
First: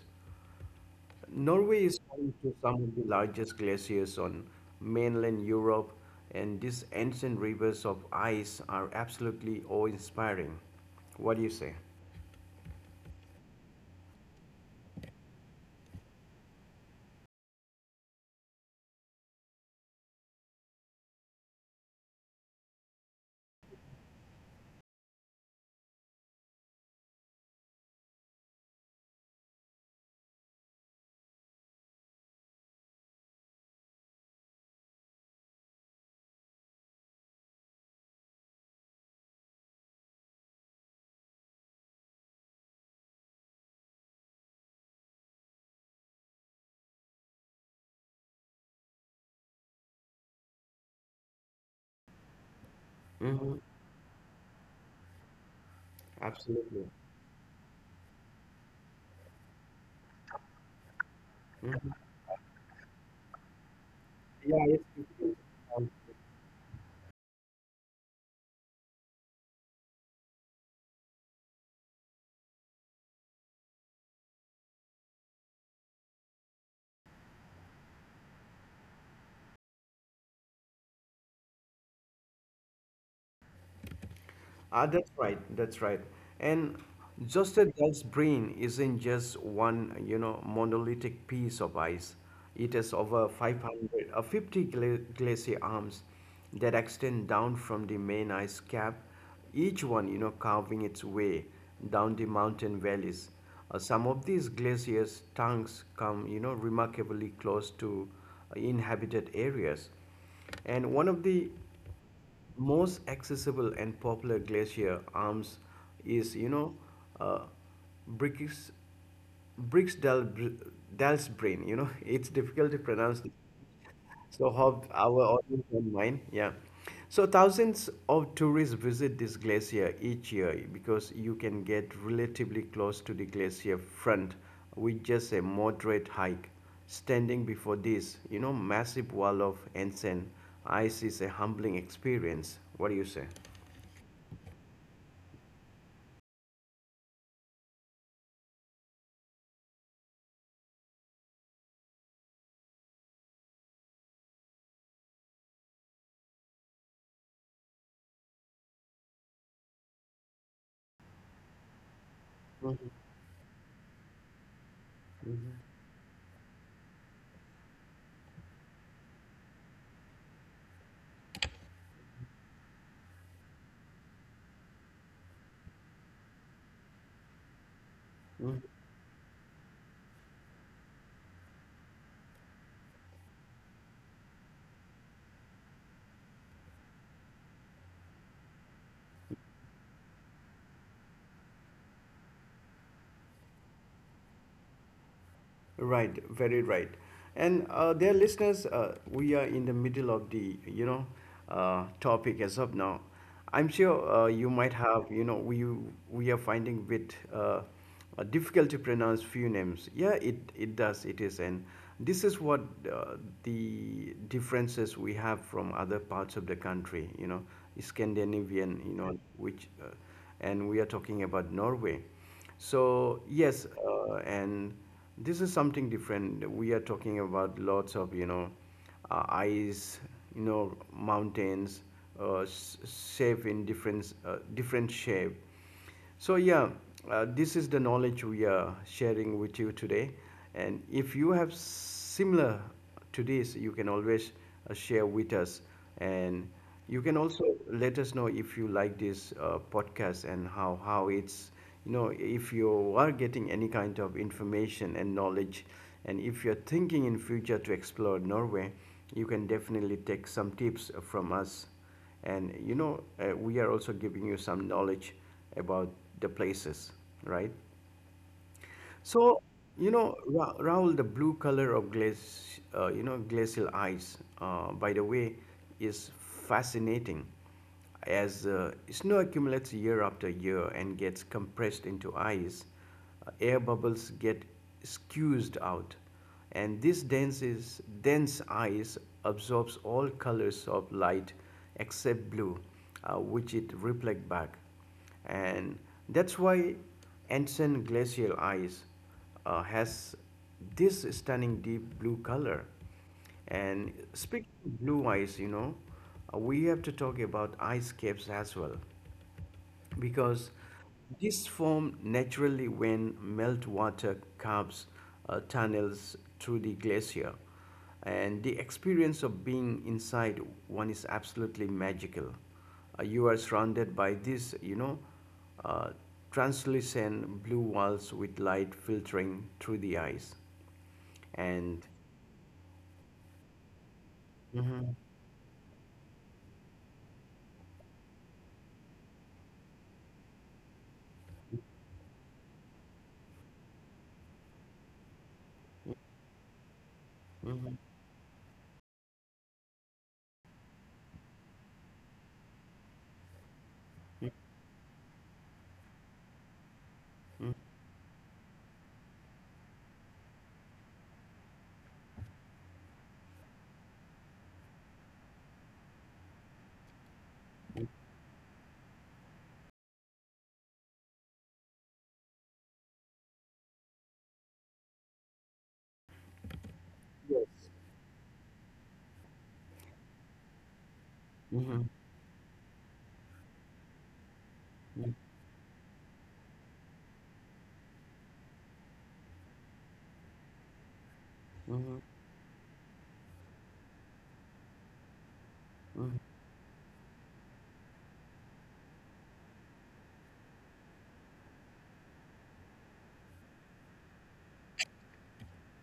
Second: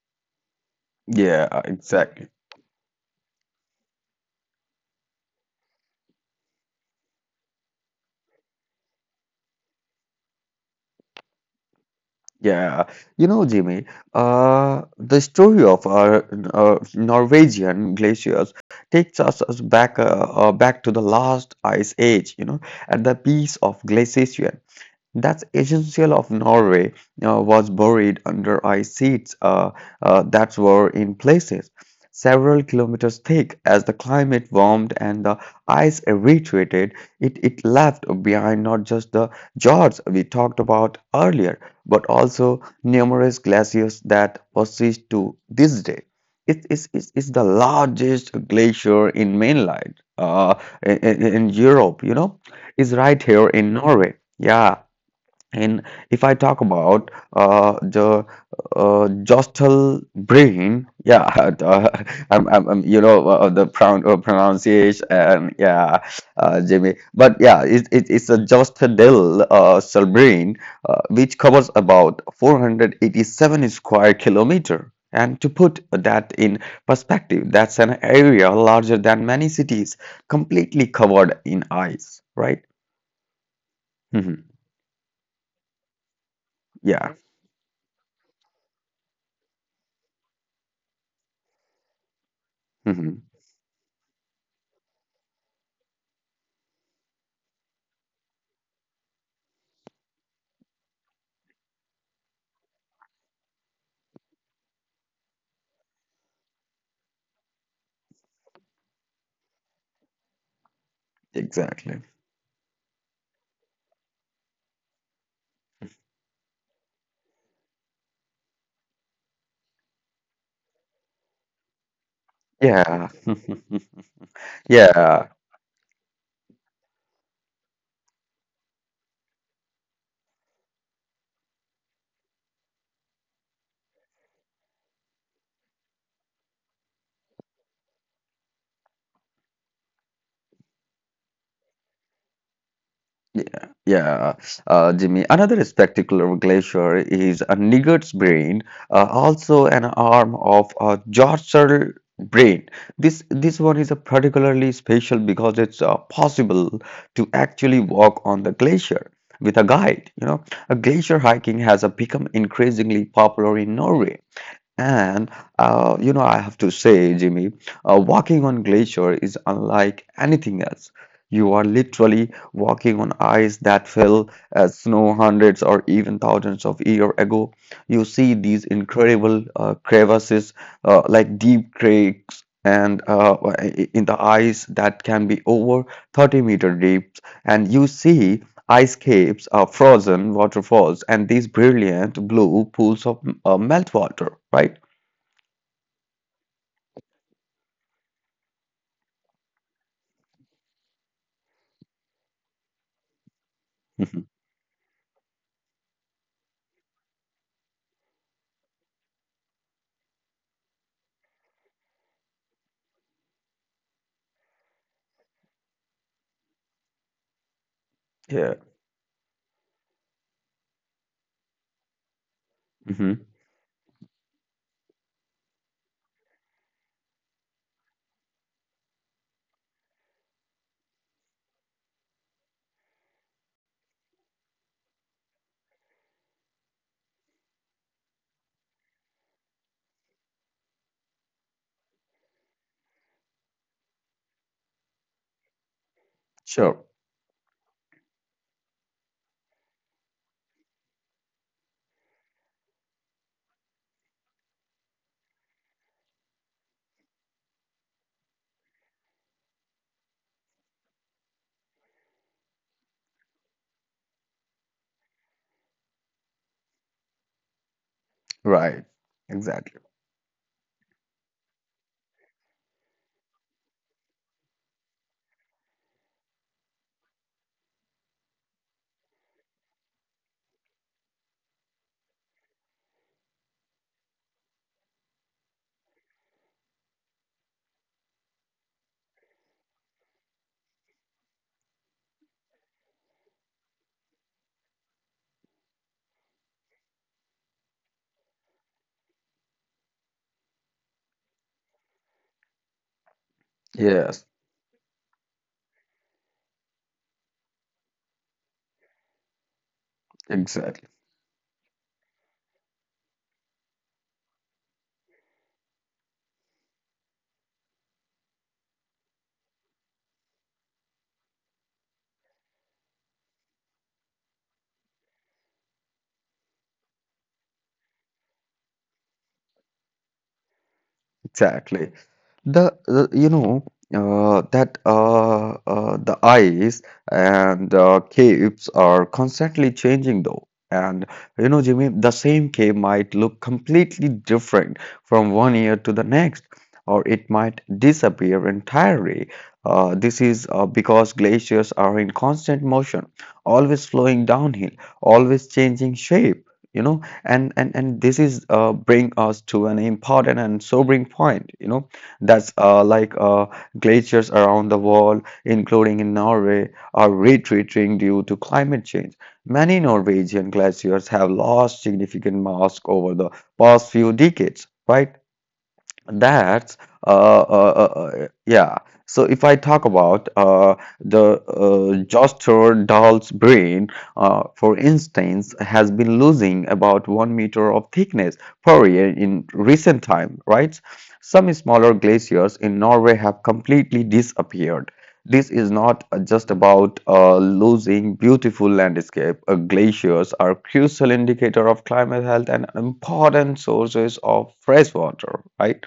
Speaker 2: Yeah,
Speaker 1: Norway is
Speaker 2: exactly.
Speaker 1: home to some of the largest glaciers on mainland Europe, and these ancient rivers of ice are absolutely awe-inspiring. What do you say?
Speaker 2: Yeah. You know, Jimmy, uh, the story of our uh, Norwegian glaciers takes us, us back uh, uh, back to the last ice age, you know, and the peace of glaciation. That's essential of Norway uh, was buried under ice sheets uh, uh, that were in places several kilometers thick. As the climate warmed and the ice retreated, it, it left behind not just the fjords we talked about earlier, but also numerous glaciers that persist to this day. It is it's, it's the largest glacier in mainland uh, in, in in Europe, you know, is right here
Speaker 1: Mm-hmm.
Speaker 2: in Norway. Yeah, and if I talk
Speaker 1: Absolutely.
Speaker 2: about uh, the uh, Jostal brain, yeah, <laughs> uh, I'm, I'm, I'm, you know, uh, the pronoun uh,
Speaker 1: Yeah, it's
Speaker 2: pronunciation, and yeah, uh, Jimmy. But yeah, it, it, it's a Jostedal uh, cell brain, uh, which covers about four hundred eighty-seven square kilometer. And to put that in perspective, that's an area larger than many cities, completely covered in ice, right? hmm.
Speaker 1: Ah, that's right. That's right. And
Speaker 2: Yeah.
Speaker 1: just a dog's brain isn't just one, you know, monolithic piece of ice. It has
Speaker 2: hmm.
Speaker 1: over five hundred, uh, fifty gla glacier arms that extend down from the main ice cap, each one, you know, carving its way down the mountain valleys. Uh, some of these glaciers' tongues come, you know, remarkably close to uh, inhabited areas. And one of the
Speaker 2: Exactly.
Speaker 1: most accessible and popular glacier arms is you know uh, Briggs Briggs Dal, Dalsbrin. You know, <laughs> it's difficult to pronounce.
Speaker 2: Yeah. <laughs>
Speaker 1: So hope our
Speaker 2: Yeah.
Speaker 1: audience and mine, yeah. So thousands of tourists visit this glacier each year because you can get relatively close to the glacier front with just a moderate hike. Standing before this, you know, massive wall of ancient ice is a humbling experience. What do you say?
Speaker 2: Yeah, yeah, uh, Jimmy. Another spectacular glacier is a Niggard's Brain, uh, also an arm of uh, Jorser Brain. This this one is a particularly special because it's uh, possible to actually walk on the glacier with a guide. You know, a glacier hiking has uh, become increasingly popular in Norway. And uh, you know, I have to say, Jimmy, uh, walking on glacier is unlike anything else. You are literally walking on ice that fell as snow hundreds or even thousands of years ago. You see these incredible uh, crevasses, uh, like deep cracks, and uh, i- in the ice that can be over thirty meter deep. And you see Ice caves are frozen waterfalls and these brilliant blue pools of uh, meltwater, right?
Speaker 1: Right, very right. And uh, dear listeners, uh, we are in the middle of the you know uh, topic as of now. I'm sure
Speaker 2: Mhm.
Speaker 1: uh, you might have you know we we are finding bit uh, uh, difficult to pronounce few names. Yeah, it it does. It is, and this is what uh, the differences we have from other parts of the country. You know,
Speaker 2: Yeah.
Speaker 1: Scandinavian. You know, which uh, and we are talking about Norway.
Speaker 2: hmm.
Speaker 1: So yes, uh, and this is something different. We are talking about lots of you know uh, ice, you know mountains, uh, s- shape in different uh, different shape. So yeah, uh, this is the knowledge we are sharing with you today. And if you have similar to this, you can always uh, share with us. And
Speaker 2: Sure.
Speaker 1: you can also let us know if you like this uh, podcast and how, how it's, you know, if you are getting any kind of information and knowledge, and if you're thinking in future to explore Norway, you can definitely take some tips from us. And, you know, uh, we are also giving you some knowledge about the places, right?
Speaker 2: Right.
Speaker 1: So,
Speaker 2: Exactly.
Speaker 1: you know, Ra- Rahul, the blue color of glace, uh, you know, glacial ice, uh, by the way, is fascinating as uh, snow accumulates year after year and gets compressed into ice, uh, air bubbles get squeezed out, and this dense is dense ice absorbs all colors of light except blue, uh, which it reflects back and that's why Anson glacial ice uh, has this stunning deep blue color. And
Speaker 2: Yes.
Speaker 1: speaking of blue ice, you know, uh, we have to talk about ice caps as well because
Speaker 2: Exactly.
Speaker 1: this form naturally when meltwater carves uh, tunnels through the glacier. And the experience of being inside one is absolutely magical. Uh, you are surrounded by these, you know, uh, translucent blue walls with light filtering through the ice. And
Speaker 2: Exactly. The, the you know uh, that
Speaker 1: Mhm.
Speaker 2: uh, uh, the eyes and uh, caves are constantly changing though. And you know, Jimmy, the same cave might look completely different from one year to the next, or it
Speaker 1: Mhm.
Speaker 2: might disappear entirely. Uh, this is uh, because glaciers are in constant motion, always flowing downhill, always changing shape. You know,
Speaker 1: Mhm.
Speaker 2: and and and this is uh, bring us to an important and sobering point. You know that's uh, like uh, glaciers around the world, including in Norway, are retreating due to climate change. Many Norwegian glaciers have lost significant mass over the past few decades, right? That's uh, uh, uh uh, yeah. So if I talk about uh the
Speaker 1: Mhm.
Speaker 2: uh, Joster doll's brain, uh, for instance, has been losing about one meter of thickness per year in recent time, right? Some smaller glaciers in Norway have completely disappeared. This is not uh, just about uh, losing beautiful landscape. Uh, glaciers are crucial indicator of climate health and important sources of fresh water, right?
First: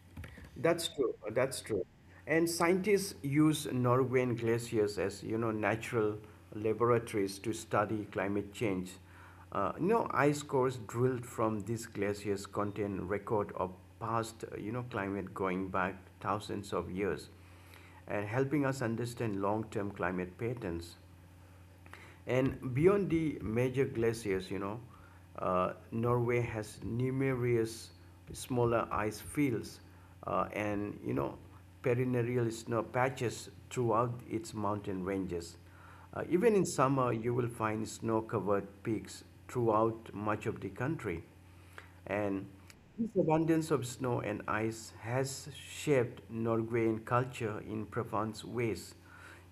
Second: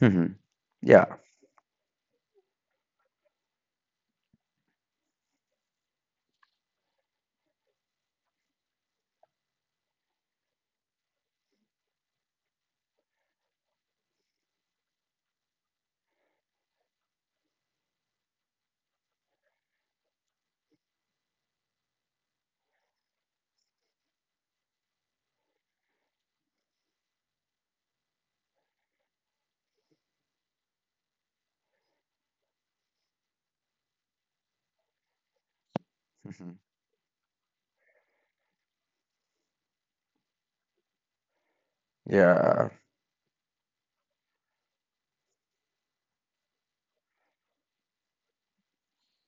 Speaker 2: Mhm.
Speaker 1: That's true.
Speaker 2: Yeah.
Speaker 1: That's true. And scientists use Norwegian glaciers as you know natural laboratories to study climate change. Uh, you know, ice cores drilled from these glaciers contain record of past uh, you know climate going back thousands of years, and helping us understand long-term climate patterns. And beyond the major glaciers, you know, uh, Norway has numerous smaller ice fields uh, and, you know, perennial snow patches throughout its mountain ranges. Uh, even in
Speaker 2: Mhm.
Speaker 1: summer, you will find snow covered peaks throughout much of the country. And
Speaker 2: Yeah.
Speaker 1: this abundance of snow and ice has shaped Norwegian culture in profound ways.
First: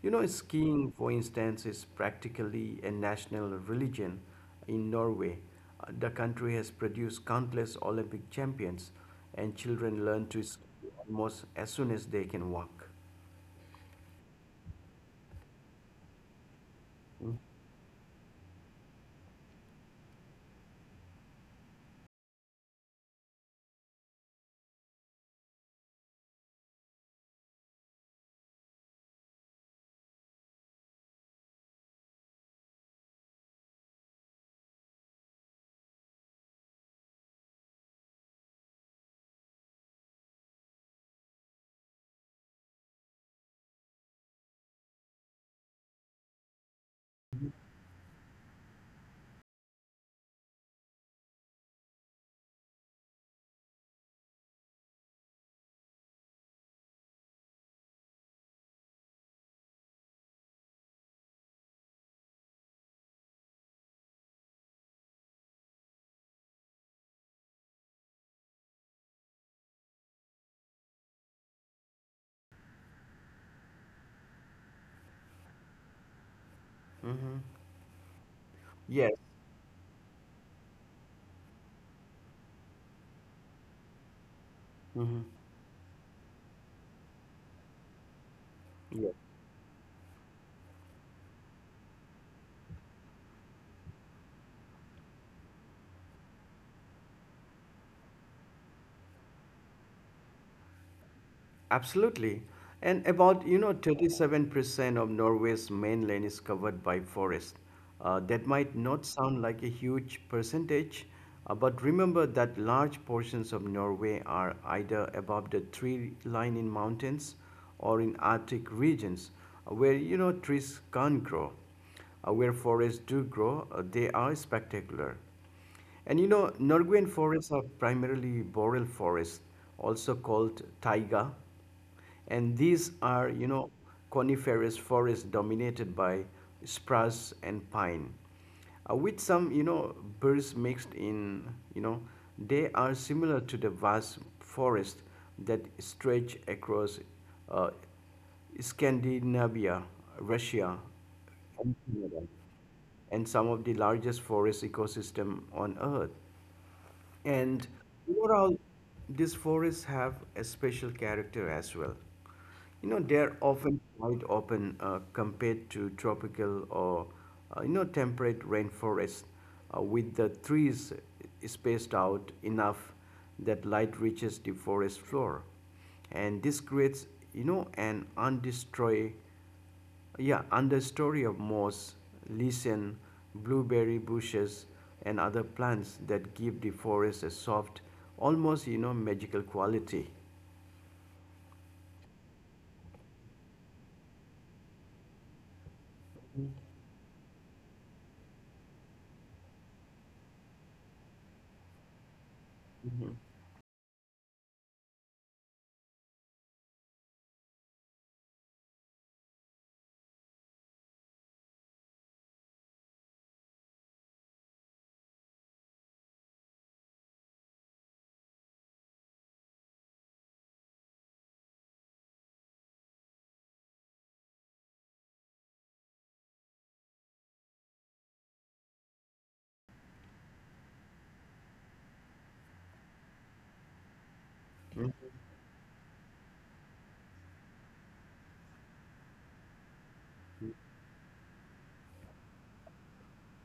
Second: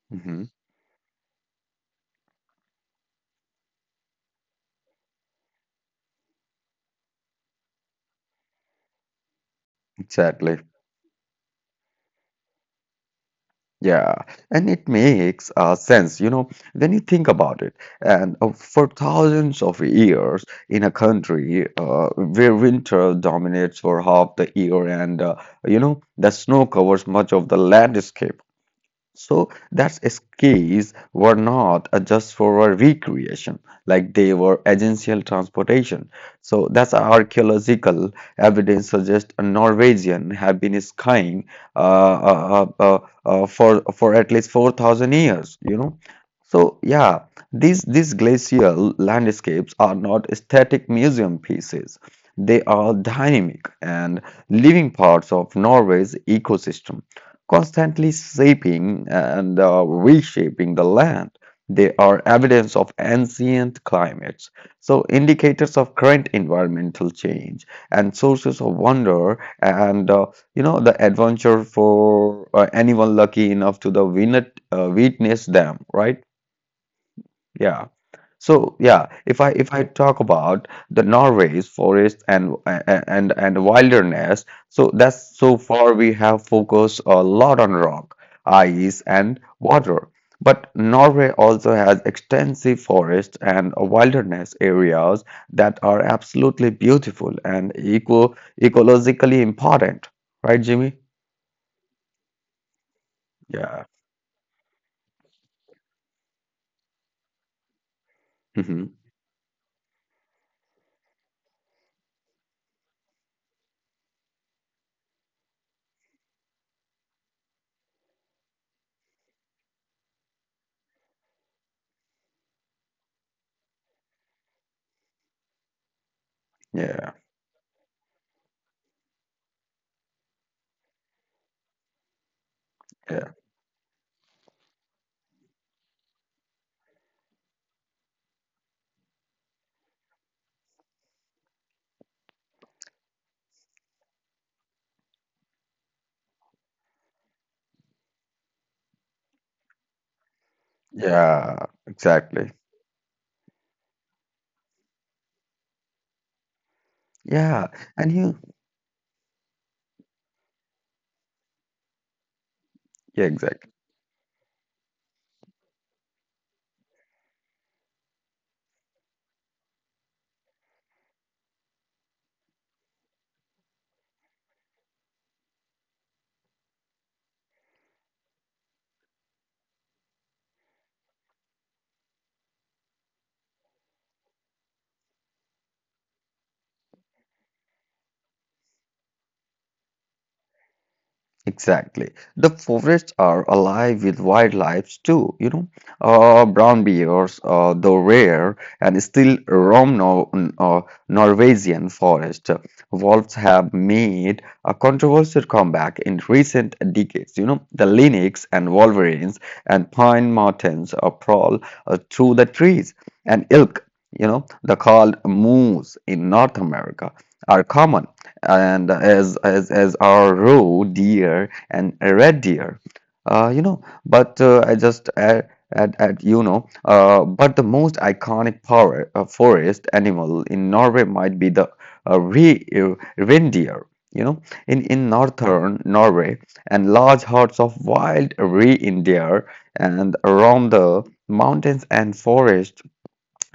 Speaker 1: You know,
Speaker 2: Mhm.
Speaker 1: skiing, for instance, is practically a national religion in Norway. Uh, The country has produced countless Olympic champions, and children learn to
Speaker 2: Exactly.
Speaker 1: ski almost as soon as they can walk.
Speaker 2: Yeah. And it makes uh, sense, you know, when you think
Speaker 1: Mm.
Speaker 2: about it. And uh, for thousands of years in a country uh, where winter dominates for half the year and, uh, you know, the snow covers much of the landscape, so that's escapes were not uh, just for our recreation, like they were essential transportation. So that's archaeological evidence suggests a Norwegian have been skiing uh, uh, uh, uh, uh, for for at least four thousand years, you know. So yeah, these these glacial landscapes are not static museum pieces. They are dynamic and living parts of Norway's ecosystem constantly shaping and uh, reshaping the land. They are evidence of ancient climates, so indicators of current environmental change and sources of wonder and uh, you know the adventure for uh, anyone lucky enough to the win- uh, witness them, right? Yeah. So yeah,
Speaker 1: Yes.
Speaker 2: if I if I talk about the Norway's forest and and and and wilderness, so that's
Speaker 1: Hmm.
Speaker 2: so far we have focused a lot on rock, ice, and water. But Norway also has extensive forest and wilderness areas that are absolutely beautiful and eco ecologically important, right, Jimmy?
Speaker 1: Absolutely. And about,
Speaker 2: Yeah.
Speaker 1: you know, thirty-seven percent of Norway's mainland is covered by forest. Uh, that
Speaker 2: hmm.
Speaker 1: might not sound like a huge percentage, uh, but remember that large portions of Norway are either above the tree line in mountains or in Arctic regions uh, where, you know, trees can't grow. Uh, where forests do grow, uh, they are spectacular. And you know,
Speaker 2: Yeah.
Speaker 1: Norwegian forests are primarily boreal forests, also called taiga. And these
Speaker 2: Yeah.
Speaker 1: are, you know, coniferous forests dominated by spruce and pine. Uh, with some, you know, birds mixed in, you know, they are similar to the vast forests that stretch across uh, Scandinavia, Russia,
Speaker 2: Yeah.
Speaker 1: and Canada
Speaker 2: Exactly.
Speaker 1: and some of the largest forest ecosystem on earth.
Speaker 2: Yeah.
Speaker 1: And
Speaker 2: And you.
Speaker 1: overall, these forests have a special character as well. You know,
Speaker 2: Yeah.
Speaker 1: they're
Speaker 2: Exactly.
Speaker 1: often quite open uh, compared to tropical or, uh, you know, temperate rainforests uh, with the trees spaced out enough that light reaches the forest floor. And this creates, you know, an undestroy yeah, and the story of moss, lichen, blueberry bushes, and other plants that give the forest a soft, almost you know magical quality.
Speaker 2: Exactly. The forests are alive with wildlife too, you know. Uh, brown bears, uh, though rare, and still roam Nor uh, Norwegian forest. Wolves have made a controversial comeback in recent decades. You know, the lynx and wolverines and pine martens uh, prowl uh, through the trees, and elk, you know, the called moose in North America, are common and as as as are roe deer and red deer. Uh, you know, but uh, I just add, add, add you know, uh, but the most iconic power, uh, forest animal in Norway might be the uh, re, uh, reindeer. You know, in in northern Norway, and large herds of wild reindeer and around the mountains and forests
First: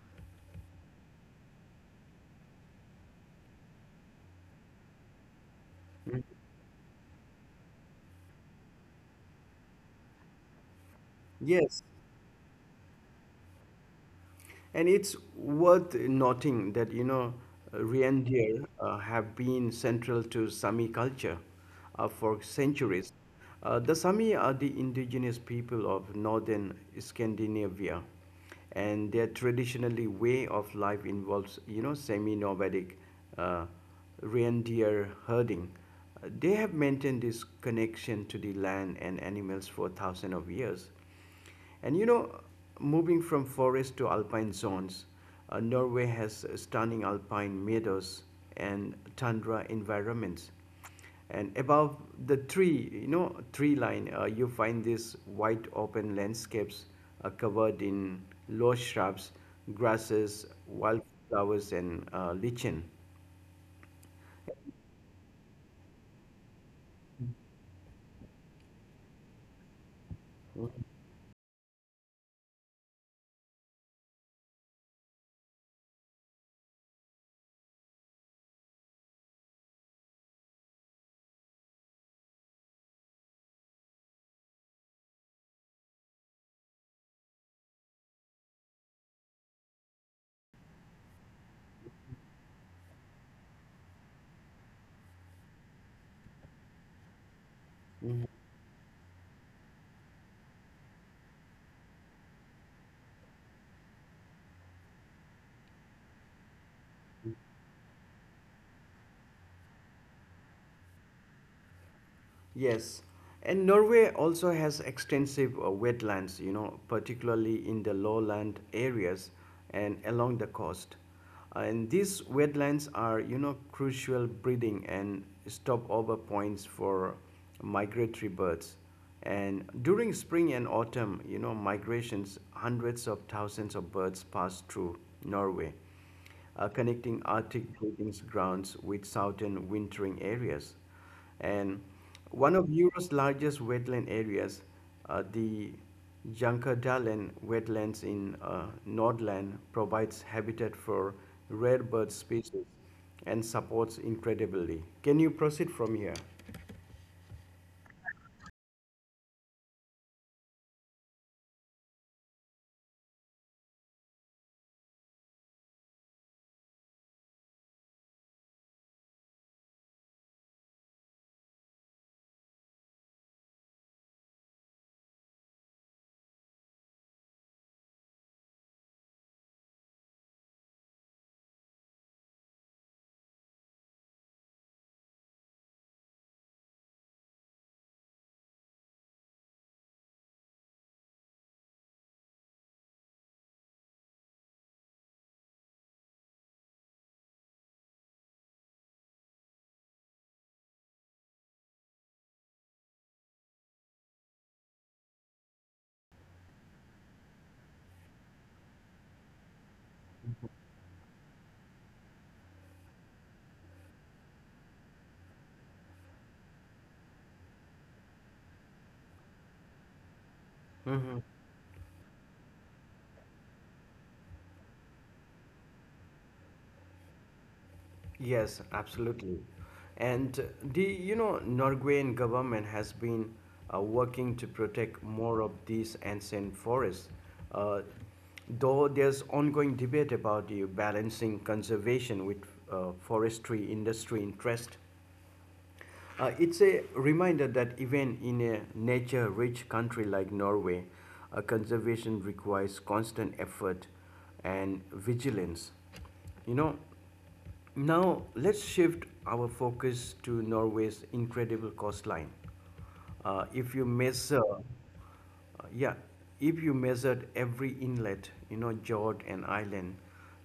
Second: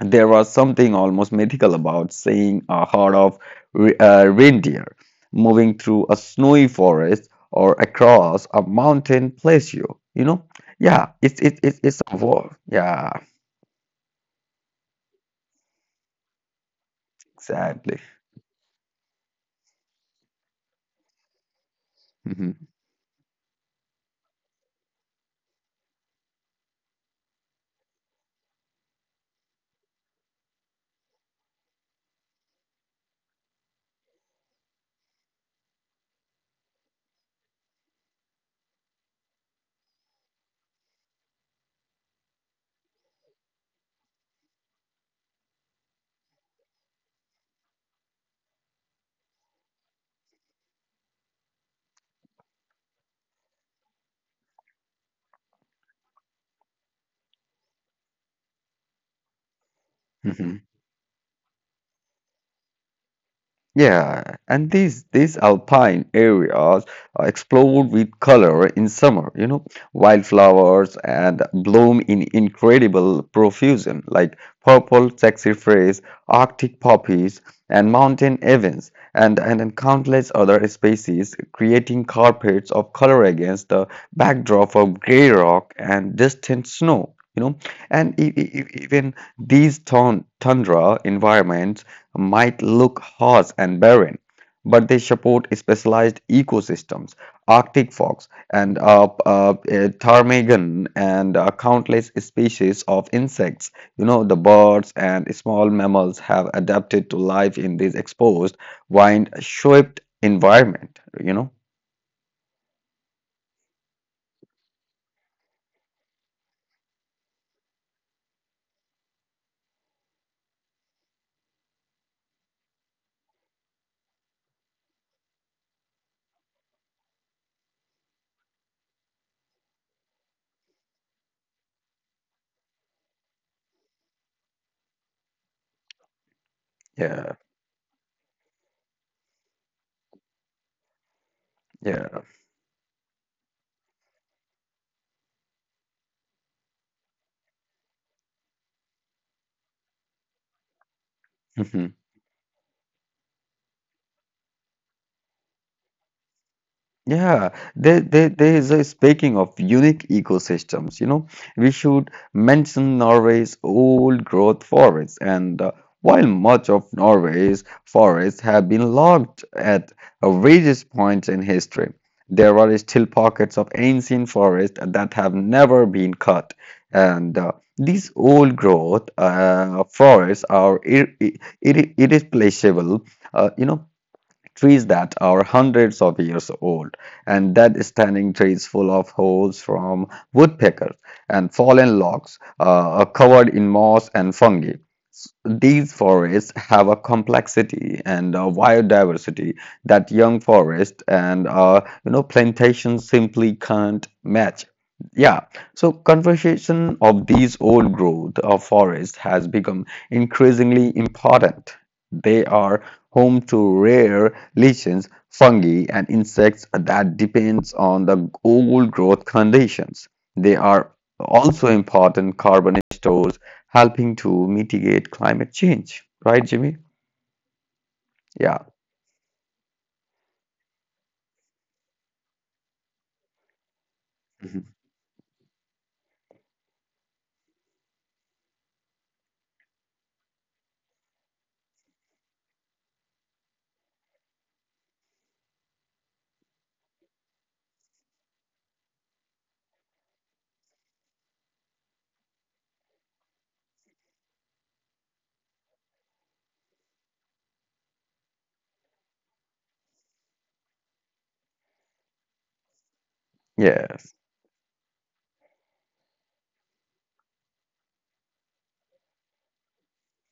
Speaker 2: there was something almost mythical about seeing a herd of re- uh, reindeer moving through a
Speaker 1: Mm.
Speaker 2: snowy forest or across a mountain plateau. You know? Yeah, it's it,
Speaker 1: Yes,
Speaker 2: it, it's a war. Yeah,
Speaker 1: and it's worth noting that, you know,
Speaker 2: exactly.
Speaker 1: reindeer uh, have been central to Sami culture uh, for
Speaker 2: Mhm.
Speaker 1: centuries. Uh, the Sami are the indigenous people of northern Scandinavia, and their traditionally way of life involves, you know, semi-nomadic uh, reindeer herding. Uh, They have maintained this connection to the land and animals for thousands of years. And you know, moving from forest to alpine zones, uh, Norway has stunning alpine meadows and tundra environments. And above the tree, you know, tree line, uh, you find these wide open landscapes uh, covered in low shrubs,
Speaker 2: Mhm.
Speaker 1: grasses, wildflowers, and uh, lichen.
Speaker 2: Yeah, and these these alpine areas are explode with color in summer, you know, wildflowers and bloom in incredible profusion, like purple saxifrage, Arctic poppies, and mountain evans, and, and and countless other species, creating carpets of color against the backdrop of gray rock and distant snow. You know, and e- e- e- even these thun- tundra environments might look harsh and barren, but they support specialized ecosystems, Arctic fox and uh, uh, uh, ptarmigan and uh, countless species of insects. You know, the birds and small mammals have adapted to life in these exposed, wind-shaped environment, you know.
Speaker 1: Yes, and Norway also has extensive uh, wetlands, you know, particularly in the lowland areas and along the coast. And these wetlands are, you know, crucial breeding and stopover points for migratory birds. And during spring and autumn, you know, migrations, hundreds of thousands of birds pass through Norway uh, connecting
Speaker 2: Yeah,
Speaker 1: Arctic breeding grounds with southern wintering areas. And
Speaker 2: yeah.
Speaker 1: one of Europe's largest wetland areas, uh, the Jankadalen wetlands in uh, Nordland, provides habitat for rare
Speaker 2: <laughs>
Speaker 1: bird species and supports incredibly. Can you proceed from here?
Speaker 2: Yeah, there, there, there is a speaking of unique ecosystems, you know, we should mention Norway's old growth forests. And uh, while much of Norway's forests have been logged at various points in history, there are still pockets of ancient forest that have never been cut. And uh, these old growth uh, forests are ir ir irreplaceable. Uh, you know, trees that are hundreds of years old and dead standing trees full of holes from woodpeckers and fallen logs uh, covered in moss and fungi. S- these forests have a complexity and a biodiversity that young forests and uh, you know plantations simply can't match. Yeah, so conservation of these old growth of forests has become increasingly important. They are home to rare lichens, fungi, and insects that depends on the old growth conditions. They are also important carbon stores, helping to mitigate climate change. Right, Jimmy?
Speaker 1: Yes,
Speaker 2: Yeah.
Speaker 1: absolutely. And uh, the you know Norwegian government has been uh, working to
Speaker 2: Mhm.
Speaker 1: protect more of these ancient forests, uh, though there's ongoing debate about the balancing conservation with uh, forestry industry interest. Uh, it's a reminder that even in a nature rich country like Norway, uh, conservation requires constant effort and vigilance. You know, now let's shift our focus to Norway's incredible coastline. Uh, if you
Speaker 2: Yes.
Speaker 1: measure, uh, yeah, if you measured every inlet, you know, fjord and island,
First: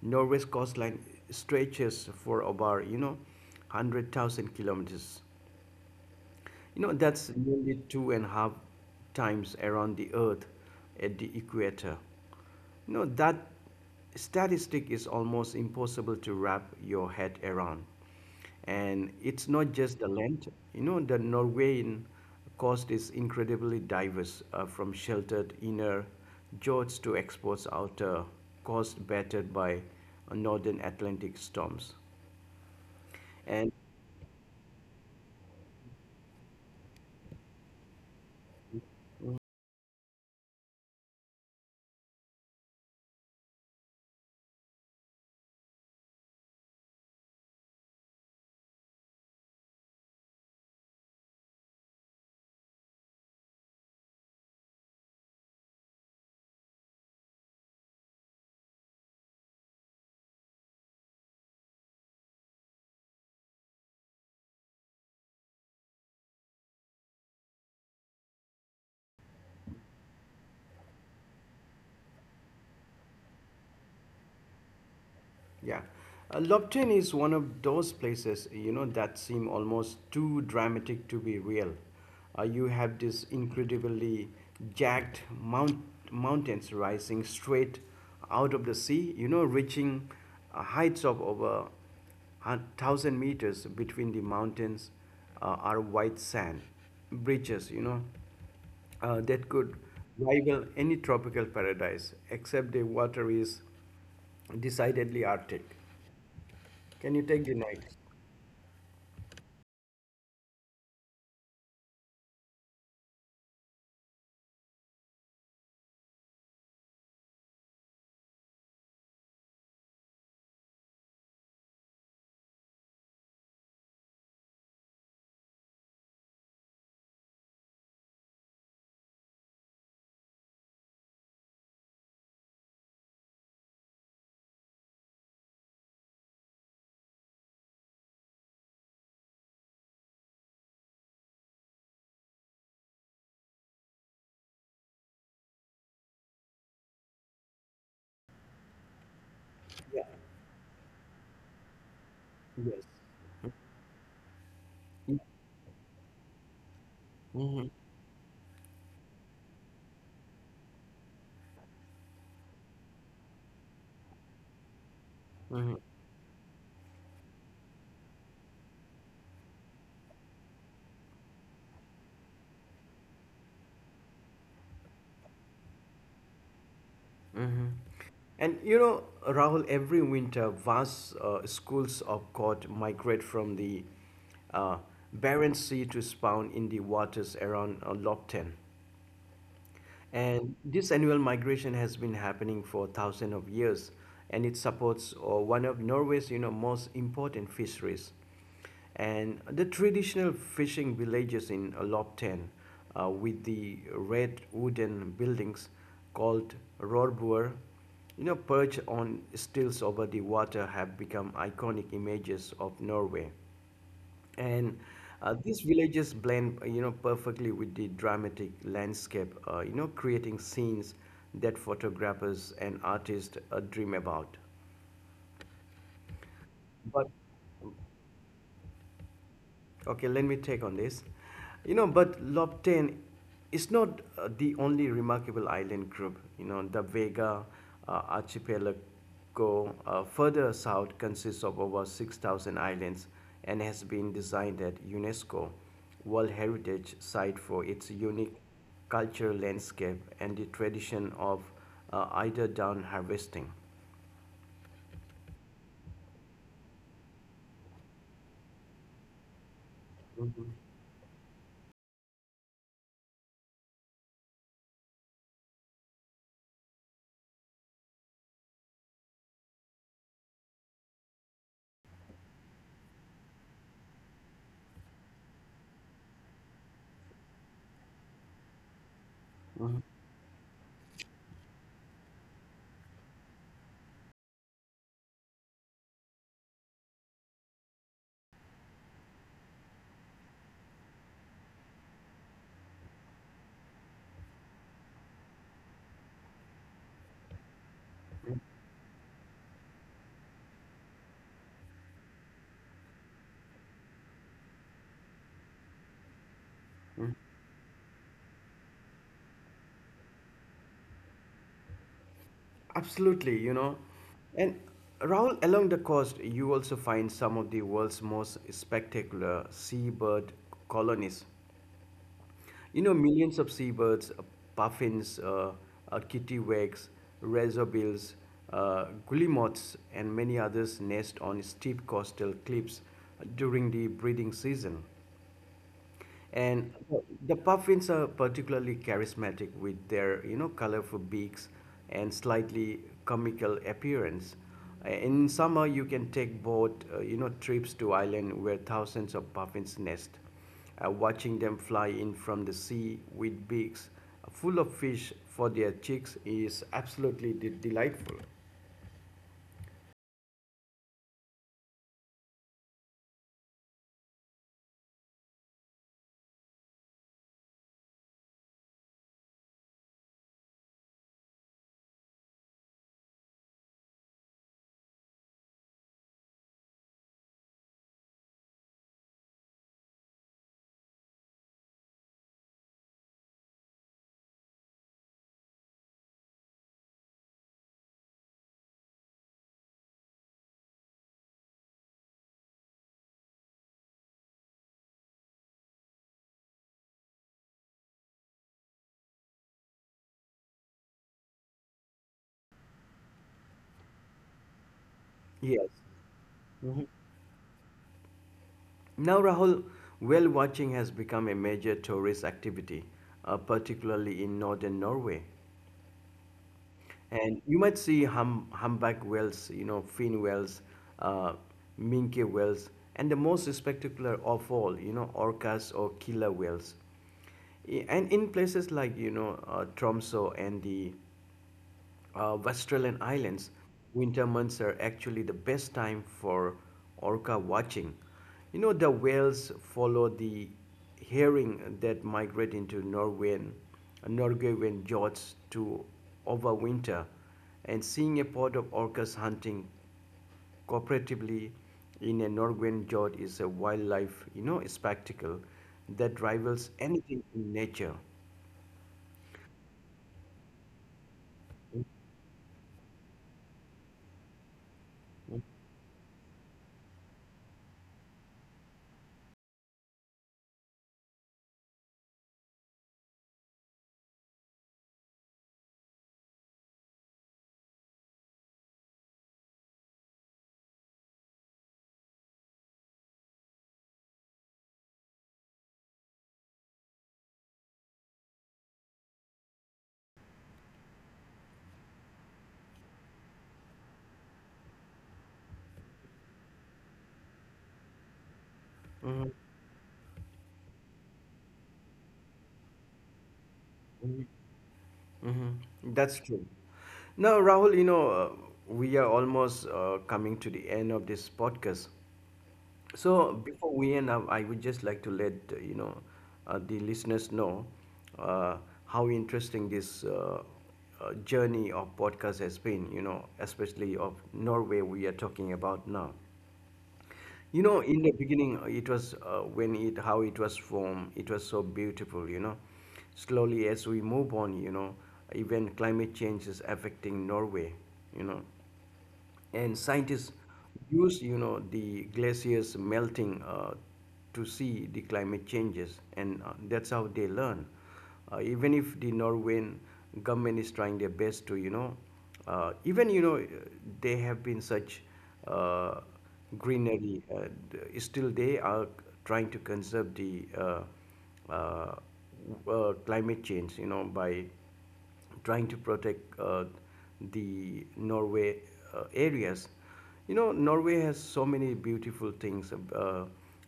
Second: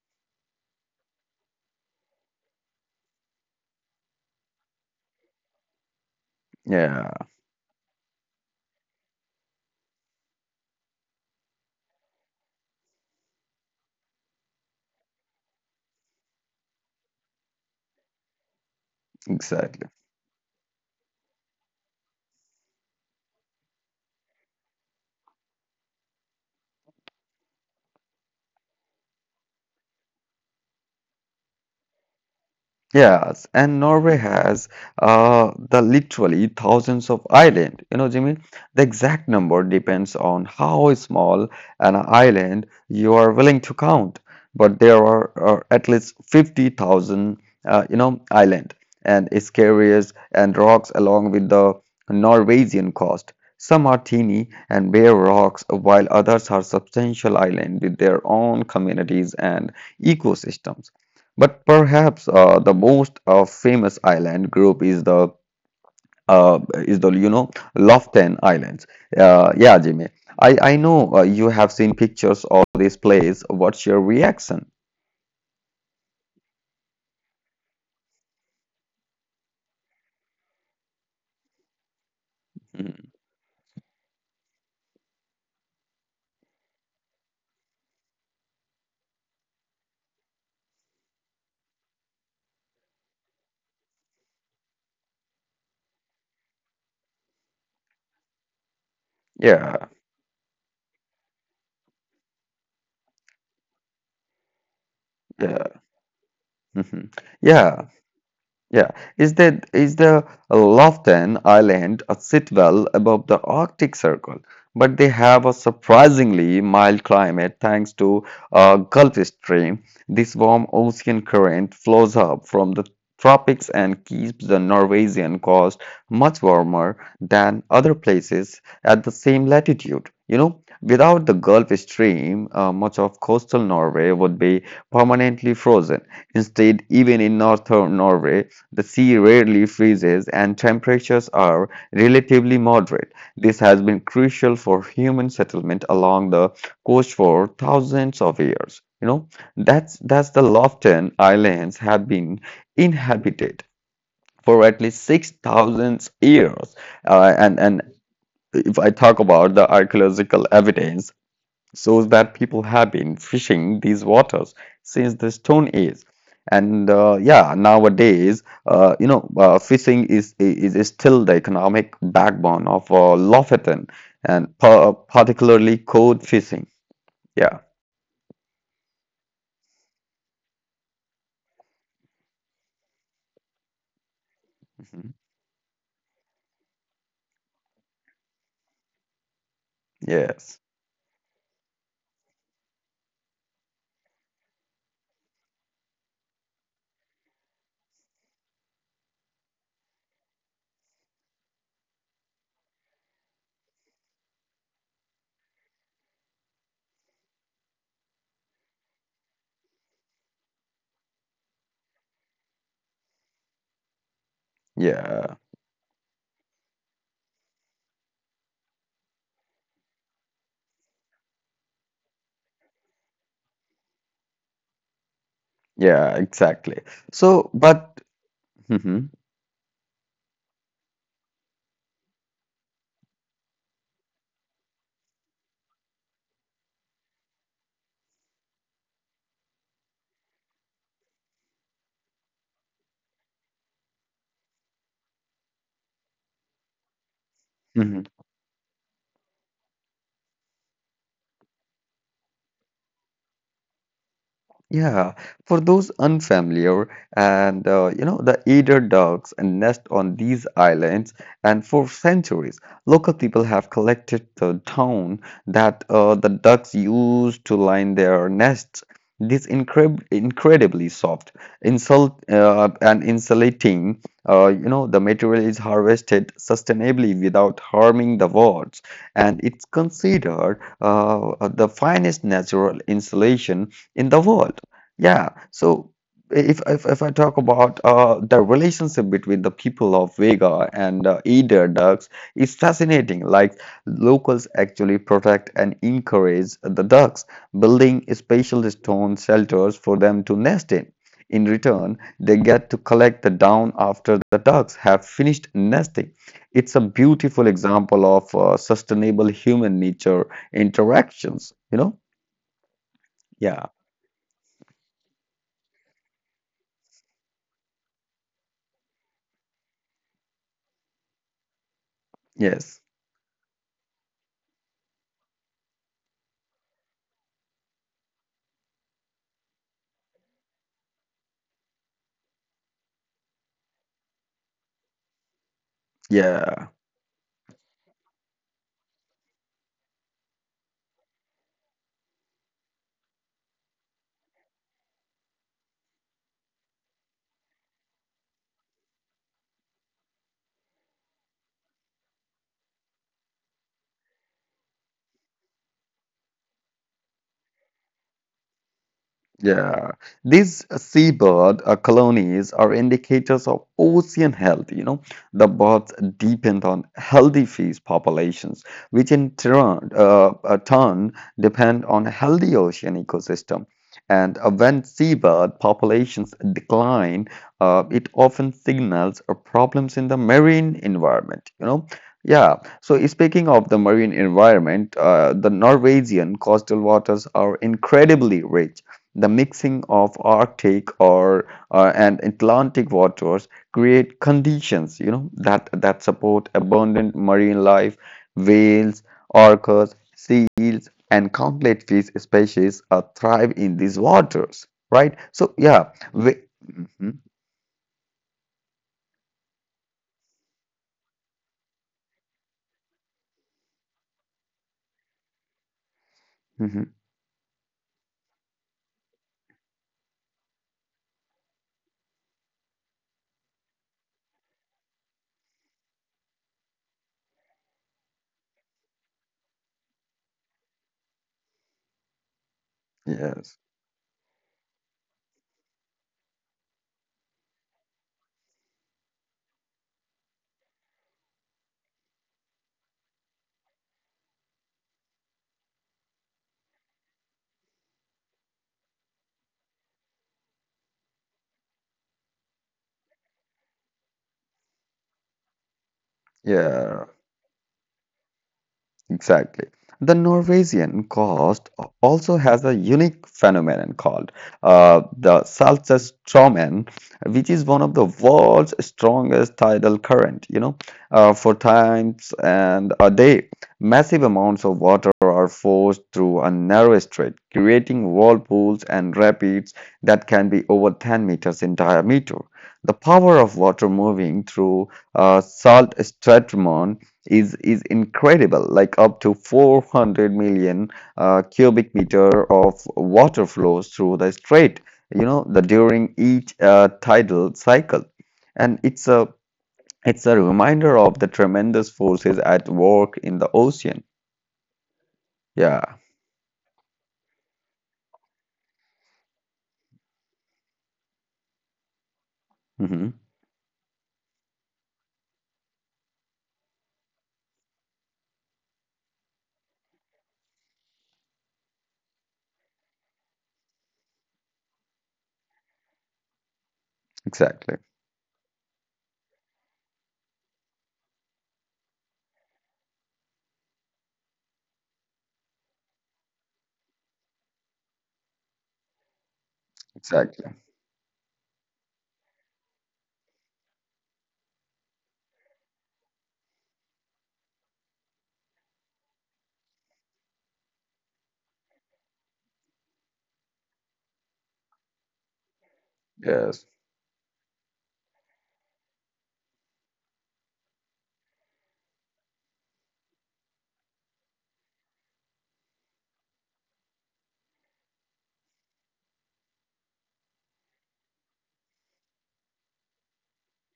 Speaker 1: Norway's coastline stretches for about, you know, one hundred thousand kilometers. You know,
Speaker 2: Yeah.
Speaker 1: that's nearly two and a half times around the Earth at the equator. You know, that statistic is almost impossible to wrap your head around. And it's not
Speaker 2: Exactly.
Speaker 1: just the land. You know, the Norwegian coast is incredibly diverse, uh, from sheltered inner George to exports outer coast battered by uh, northern Atlantic storms.
Speaker 2: Yes, and Norway has uh, the literally thousands of island. You know, Jimmy, the exact number depends on how small an island you are willing to count. But there are, uh, at least fifty thousand, uh, you know, island and skerries and rocks along with the Norwegian coast. Some are teeny and bare rocks, while others are substantial island with their own communities and ecosystems. But perhaps uh, the most uh, famous island group is the uh, is the you know Loften Islands. Uh, yeah, Jimmy. I I know uh, you have seen pictures of this place. What's your reaction?
Speaker 1: Yeah. Uh, Lobten is one of those places, you know, that seem almost too dramatic to be real. Uh, you have
Speaker 2: Mhm.
Speaker 1: this incredibly jagged mount- mountains rising straight out of the sea, you know, reaching uh, heights of over a thousand meters between the mountains uh, are white sand bridges, you know, uh, that could
Speaker 2: Yeah,
Speaker 1: rival any tropical paradise, except the water is decidedly
Speaker 2: yeah,
Speaker 1: Arctic.
Speaker 2: mhm,
Speaker 1: Can you take the night?
Speaker 2: yeah. Yeah, is the is the Loften Island a sitwell above the Arctic Circle, but they have a surprisingly mild climate thanks to a Gulf Stream. This warm ocean current flows up from the tropics and keeps the Norwegian coast much warmer than other places at the same latitude. You know, without the Gulf Stream, uh, much of coastal Norway would be permanently frozen. Instead, even in northern Norway, the sea rarely freezes and temperatures are relatively moderate. This has been crucial for human settlement along the coast for thousands of years. You know, that's
Speaker 1: Yeah.
Speaker 2: that's the Lofton Islands have been
Speaker 1: Yes.
Speaker 2: inhabited for at least six thousand years. Uh, and
Speaker 1: Hmm.
Speaker 2: and if I talk about the archaeological evidence, shows that people have been fishing these waters since the Stone
Speaker 1: Hmm.
Speaker 2: Age. And uh, yeah, nowadays, uh, you know, uh, fishing is, is is still the economic backbone of uh, Lofoten, and par particularly cod fishing. Yeah.
Speaker 1: And you know, Rahul, every winter, vast uh, schools of cod migrate from the uh,
Speaker 2: Mhm.
Speaker 1: Barents Sea to spawn in the waters around uh, Lopton. And
Speaker 2: Yes.
Speaker 1: this annual migration has been happening for thousands of years, and it supports uh, one of Norway's you know most important fisheries. And the traditional fishing villages in Lopten, uh, with the red wooden buildings called Rorbuer, you know, perched on stilts over the water, have become iconic images of Norway and uh,
Speaker 2: Yeah.
Speaker 1: These villages blend uh, you know perfectly with the dramatic landscape, uh, you know creating scenes that photographers and artists uh, dream about
Speaker 2: Yeah. Exactly.
Speaker 1: but
Speaker 2: So, but. Mhm.
Speaker 1: Okay, let me take on this. You know, but Lobten is not uh, the only remarkable island group. You know, the Vega uh, archipelago uh, further south consists of over six thousand islands and has been designed at UNESCO World Heritage Site for its unique cultural landscape and the tradition of uh, eider down harvesting.
Speaker 2: Yeah, for those unfamiliar, and uh, you know, the eider ducks nest on these islands, and for centuries, local people have collected the down that uh, the ducks use to line their nests. This incre incredibly soft, insult uh, and insulating, uh, you know, the material is harvested sustainably without harming the wards, and it's considered uh, the finest natural insulation in the world. Yeah, so if if, if I talk about uh, the relationship between the people of Vega and uh, eider ducks, it's fascinating. Like locals actually protect and encourage the ducks, building special stone shelters for them to nest in. In return, they get to collect the down after the ducks have finished nesting. It's a
Speaker 1: Mm-hmm.
Speaker 2: beautiful example of uh, sustainable human nature interactions, you know?
Speaker 1: Absolutely, you
Speaker 2: Yeah,
Speaker 1: know. And Rahul, along the coast, you also find some of the world's most spectacular seabird colonies.
Speaker 2: yes,
Speaker 1: You know, millions of seabirds, uh, puffins, uh, uh, kittiwakes, razorbills, uh, guillemots, and many others nest on steep coastal cliffs during the breeding season.
Speaker 2: yeah.
Speaker 1: And the puffins are particularly charismatic with their, you know, colorful beaks and slightly comical appearance. Uh, In summer, you can take boat, uh, you know, trips to island where thousands of puffins nest. Uh, watching them fly in from the sea with beaks full of fish for their chicks is absolutely de- delightful.
Speaker 2: Yeah, these seabird uh, colonies are indicators of ocean health. You know, the birds depend on healthy fish populations, which in turn, uh, uh, turn depend on a healthy ocean ecosystem. And uh, when seabird populations decline, uh, it often signals uh, problems in the marine environment. You know, yeah. So speaking of the marine environment, uh, the Norwegian coastal waters are incredibly rich, the mixing of Arctic or uh, and Atlantic waters create conditions, you know, that that support abundant marine life. Whales, orcas, seals, and countless fish species uh, thrive in these waters, right? So
Speaker 1: Yes.
Speaker 2: yeah, we, mhm,
Speaker 1: Now, Rahul, whale watching has become a major tourist activity, uh, particularly in northern Norway.
Speaker 2: mhm,
Speaker 1: And you might see hum, humpback whales, you know, fin whales, uh, minke whales, and the most spectacular of all, you know, orcas or killer whales. I- And in places like, you know, uh, Tromso and the uh, Australian islands,
Speaker 2: yes,
Speaker 1: winter months are actually the best time for orca watching. You know, the whales follow the herring that migrate into Norwegian, Norwegian fjords to overwinter, and seeing a pod of orcas hunting cooperatively in a Norwegian fjord is a wildlife, you know, spectacle that rivals
Speaker 2: yeah.
Speaker 1: anything in nature.
Speaker 2: Exactly. The Norwegian coast also has a unique phenomenon called uh, the Saltstraumen, which is one of the world's strongest tidal current. You know, uh, for times and a day, massive amounts of water are forced through a narrow strait, creating whirlpools and rapids that can be over ten meters in diameter. The power of water moving through uh, salt is is incredible, like up to four hundred million uh, cubic meter of water flows through the strait, you know, the during each uh, tidal cycle, and it's a
Speaker 1: Hmm.
Speaker 2: it's a reminder of the tremendous forces at work in the ocean.
Speaker 1: Hmm.
Speaker 2: Yeah.
Speaker 1: That's true. Now, Rahul, you know, uh, we are almost uh, coming to the end of this podcast.
Speaker 2: Hmm.
Speaker 1: So before we end up, I would just like to let uh, you know uh, the listeners know uh, how interesting this uh, uh, journey of podcast has been. You know, especially of Norway we are talking about now. You
Speaker 2: Exactly.
Speaker 1: know, in the beginning, uh, it was uh, when it how it was formed. It was so beautiful. You know, slowly as we move on, you know, even climate change is affecting Norway. You know, and scientists
Speaker 2: Exactly.
Speaker 1: use you know the glaciers melting uh, to see the climate changes, and uh, that's how they learn uh, even if the norwegian government is trying their best to you know uh, even you know they have been such uh,
Speaker 2: Yes.
Speaker 1: greenery, uh, d- still they are trying to conserve the uh, uh, w- uh, climate change, you know, by trying to protect uh, the Norway uh, areas. You know, Norway has so many beautiful things. Uh,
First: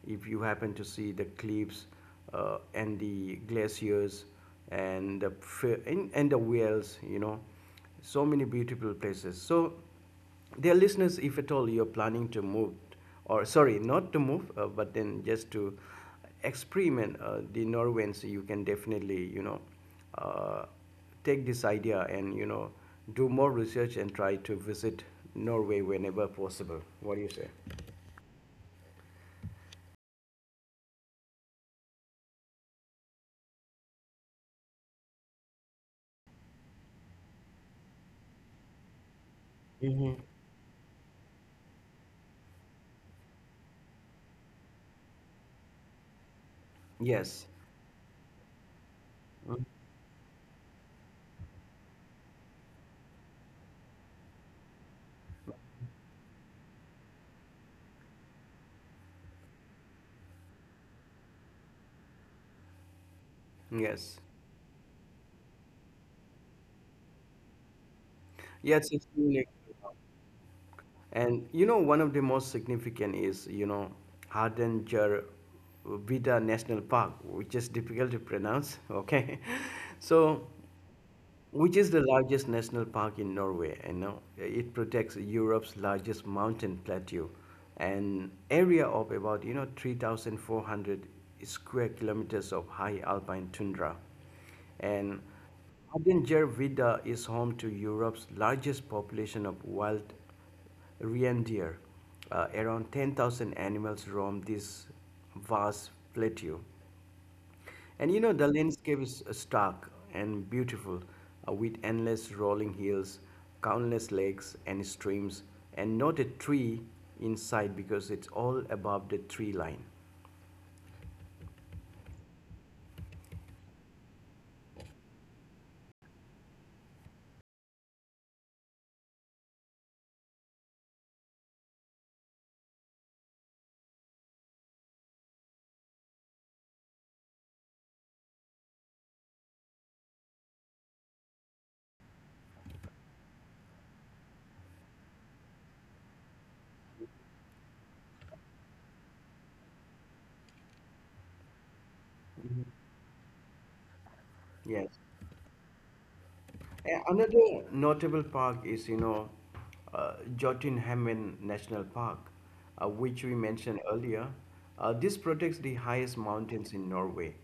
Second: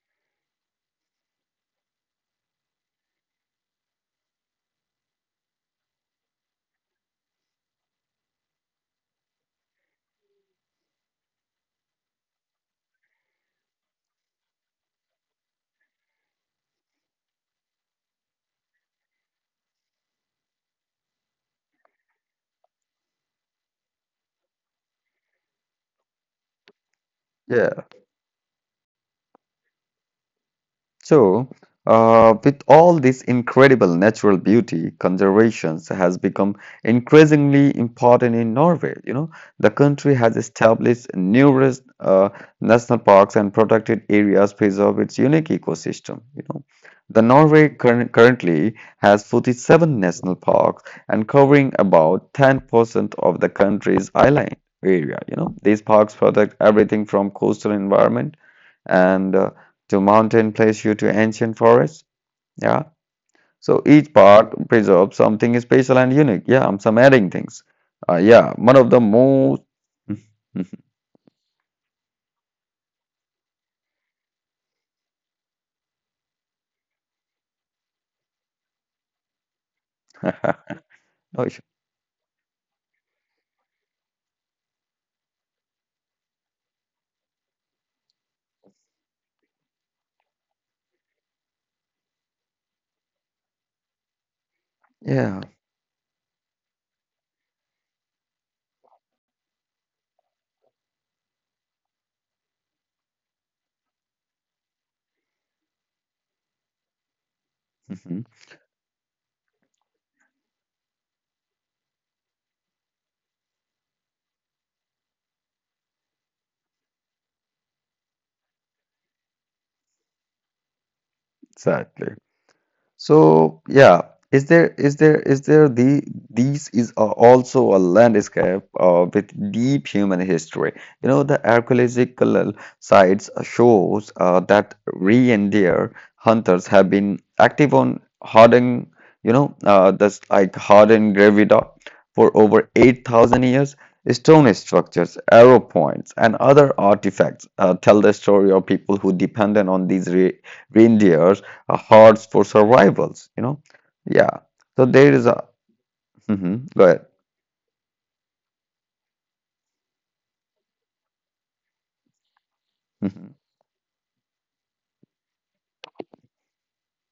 Speaker 1: If you happen to see the cliffs uh, and the glaciers and the f- and, and the whales, you know, so many beautiful places. So dear listeners, if at all you're planning to move, or sorry, not to move, uh, but then just to experiment uh, the Norwegians, you can definitely, you know, uh, take this idea and, you know, do more research and try to visit Norway whenever possible. What do you say?
Speaker 2: Yeah. So, uh, with all this incredible natural beauty, conservations has become increasingly important in Norway. You know, the country has established numerous uh, national parks and protected areas because of its unique ecosystem. You know, the
Speaker 1: Yes.
Speaker 2: Norway curr currently has
Speaker 1: Mm.
Speaker 2: forty-seven national parks and covering about ten percent of the country's island area. You know, these parks protect everything from coastal environment and uh, to mountain place you to ancient forest. Yeah. So each
Speaker 1: Yes.
Speaker 2: part preserves something special and unique. Yeah, I'm some adding things. Uh, yeah, one of
Speaker 1: Yes,
Speaker 2: the
Speaker 1: it's really.
Speaker 2: most.
Speaker 1: And you know, one of the most significant is, you know, Hardanger Vida National Park, which is difficult to pronounce. <laughs> Okay. So
Speaker 2: <laughs> Oh,
Speaker 1: which is the largest national park in Norway. You know, it protects Europe's largest mountain plateau, an area of about you know three thousand four hundred square kilometers of high alpine tundra, and
Speaker 2: yeah.
Speaker 1: Hardanger is home to Europe's largest population of wild reindeer. Uh, around ten thousand animals roam this vast plateau. And
Speaker 2: Mhm.
Speaker 1: you know, the landscape is uh, stark and beautiful, uh, with endless rolling hills, countless lakes and streams, and not a tree in sight because it's all above the tree line.
Speaker 2: Exactly. So yeah, is there is there is there the these is a- also a landscape uh, with deep human history. You know, the archaeological sites shows uh, that reindeer hunters have been active on hardened, you know, uh, that's like hardened gravida for over eight thousand years. Stone structures, arrow points, and other artifacts uh, tell the story of people who depended on these re reindeer a hordes for survivals, you know? Yeah. So
Speaker 1: Yes.
Speaker 2: there is a. Hmm. Go
Speaker 1: Yeah,
Speaker 2: ahead.
Speaker 1: another notable park is, you know, uh, Jotunheimen National Park, uh, which we
Speaker 2: Hmm.
Speaker 1: mentioned earlier. Uh, this protects the highest mountains in Norway,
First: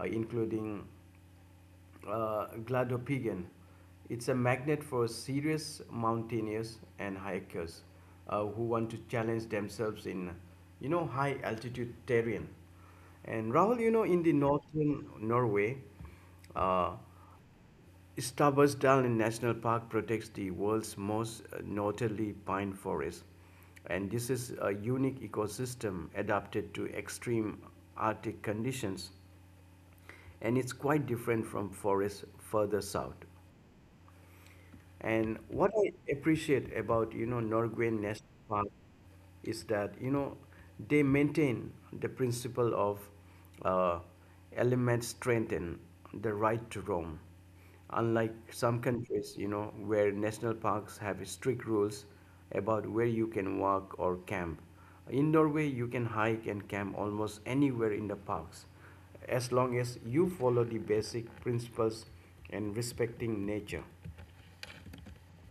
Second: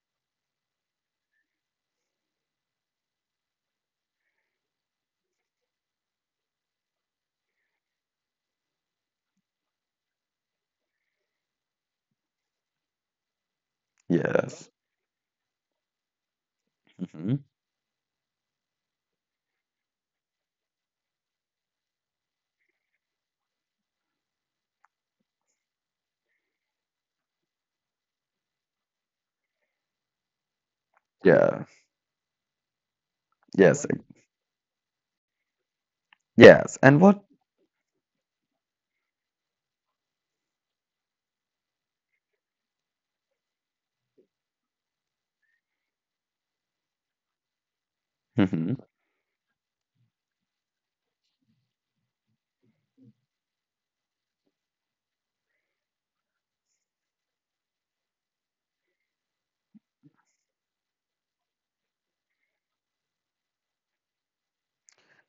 Speaker 1: uh, including uh, Gladopigen. It's a magnet for serious mountaineers and hikers uh, who want to challenge themselves in, you know, high altitude terrain. And Rahul, you know, in the northern
Speaker 2: Yes.
Speaker 1: Norway, uh,
Speaker 2: Hmm.
Speaker 1: Stabber's Darling National Park protects the world's most uh, northerly pine forest, and this is a unique ecosystem adapted to extreme Arctic conditions, and it's quite different from forests
Speaker 2: Yeah.
Speaker 1: further south.
Speaker 2: Yes.
Speaker 1: And what I appreciate about you know
Speaker 2: Yes.
Speaker 1: Norwegian
Speaker 2: And what?
Speaker 1: National Park is that you know they maintain the principle of uh, element strength and the right to roam. Unlike some countries, you
Speaker 2: Mm-hmm.
Speaker 1: know, where national parks have strict rules about where you can walk or camp. In Norway, you can hike and camp almost anywhere in the parks as long as you follow the basic principles and respecting nature.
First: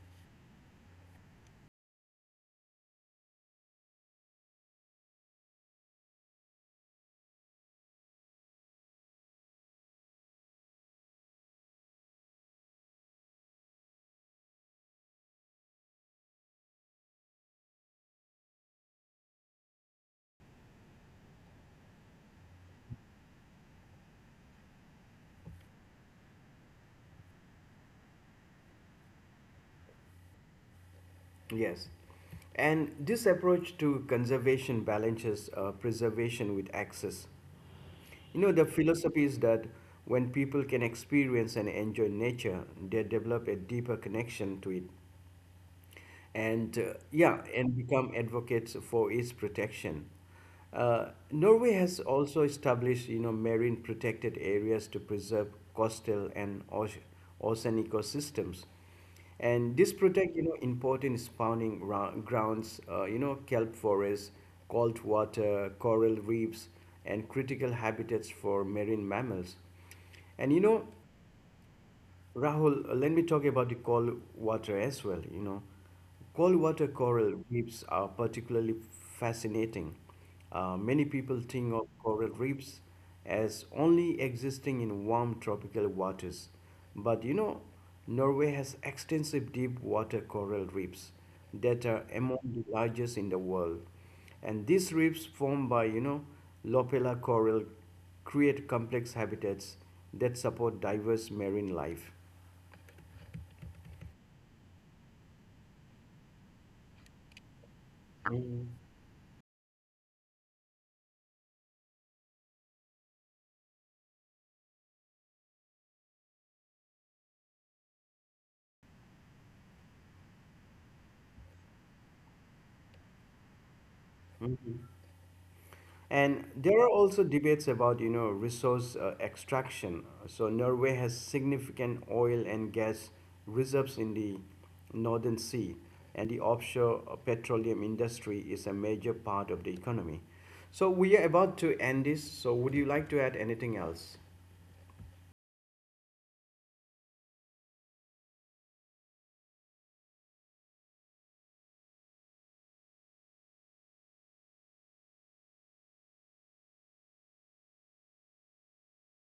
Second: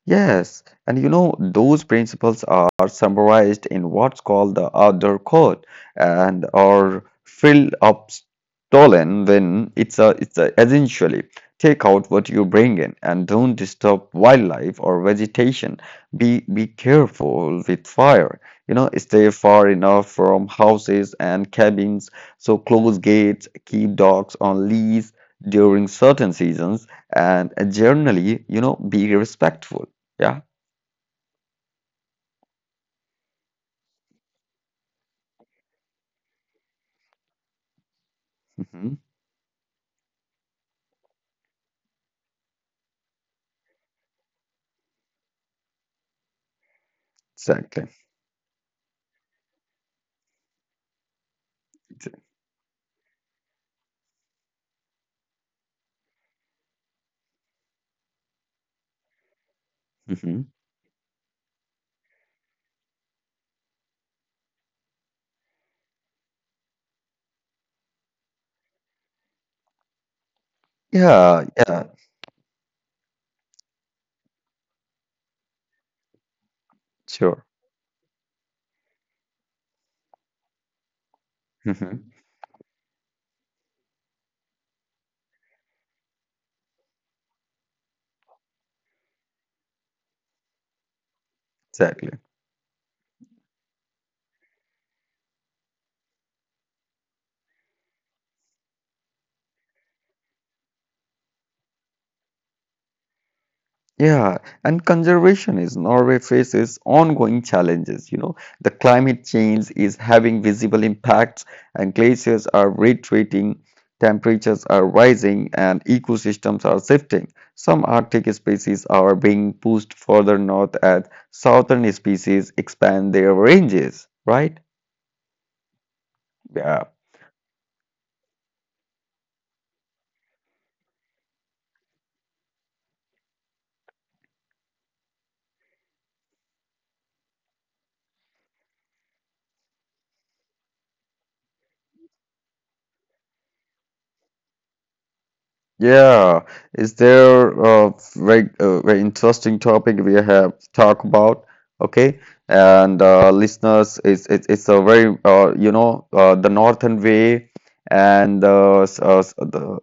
Speaker 2: Yes, and you know, those principles are summarized in what's called the Outdoor Code, and are filled up stolen when it's a, it's a, essentially take out what you bring in and don't disturb wildlife or vegetation. Be be careful with fire. You know, stay far enough from houses and cabins, so close gates, keep dogs on leash during certain seasons, and uh, generally, you know, be respectful. Yeah.
Speaker 1: Yes. And this approach to conservation balances uh, preservation with access. You
Speaker 2: Hmm.
Speaker 1: know, the philosophy is that when people can experience and enjoy nature, they develop a deeper connection to it, and uh,
Speaker 2: Exactly.
Speaker 1: yeah, and become advocates for its protection. Uh, Norway has also established, you know, marine protected areas to preserve coastal and oce- ocean ecosystems, and this
Speaker 2: Hmm.
Speaker 1: protect, you know, important spawning ra- grounds, uh, you know, kelp forests, cold water, coral reefs, and critical habitats for marine mammals. And you know,
Speaker 2: Yeah. Yeah.
Speaker 1: Rahul, uh, let me talk about the cold water as well. You know, cold water
Speaker 2: Sure.
Speaker 1: coral reefs are particularly fascinating. Uh, many
Speaker 2: Hmm.
Speaker 1: people think of coral reefs as only existing in warm tropical waters, but you know, Norway has extensive deep water coral reefs
Speaker 2: Exactly.
Speaker 1: that are among the largest in the world. And these reefs formed by, you know, Lopella coral create complex habitats that support diverse marine life.
Speaker 2: Yeah. And conservation is Norway faces ongoing challenges. You know, the climate
Speaker 1: Mhm.
Speaker 2: change is having visible impacts, and glaciers are retreating, temperatures are rising, and ecosystems are shifting. Some Arctic species are being pushed further north as southern species expand their ranges. Right? Yeah.
Speaker 1: And there are also debates about, you know, resource uh, extraction. So Norway has significant oil and gas reserves in the Northern Sea, and the offshore uh, petroleum industry is a major part of the economy. So we are about to end this. So would you like to add anything else?
Speaker 2: Yeah, is there a very, uh, very interesting topic we have talked about? Okay, and uh, listeners, it's, it's it's a very uh, you know uh, the northern way, and uh, s- uh, s- the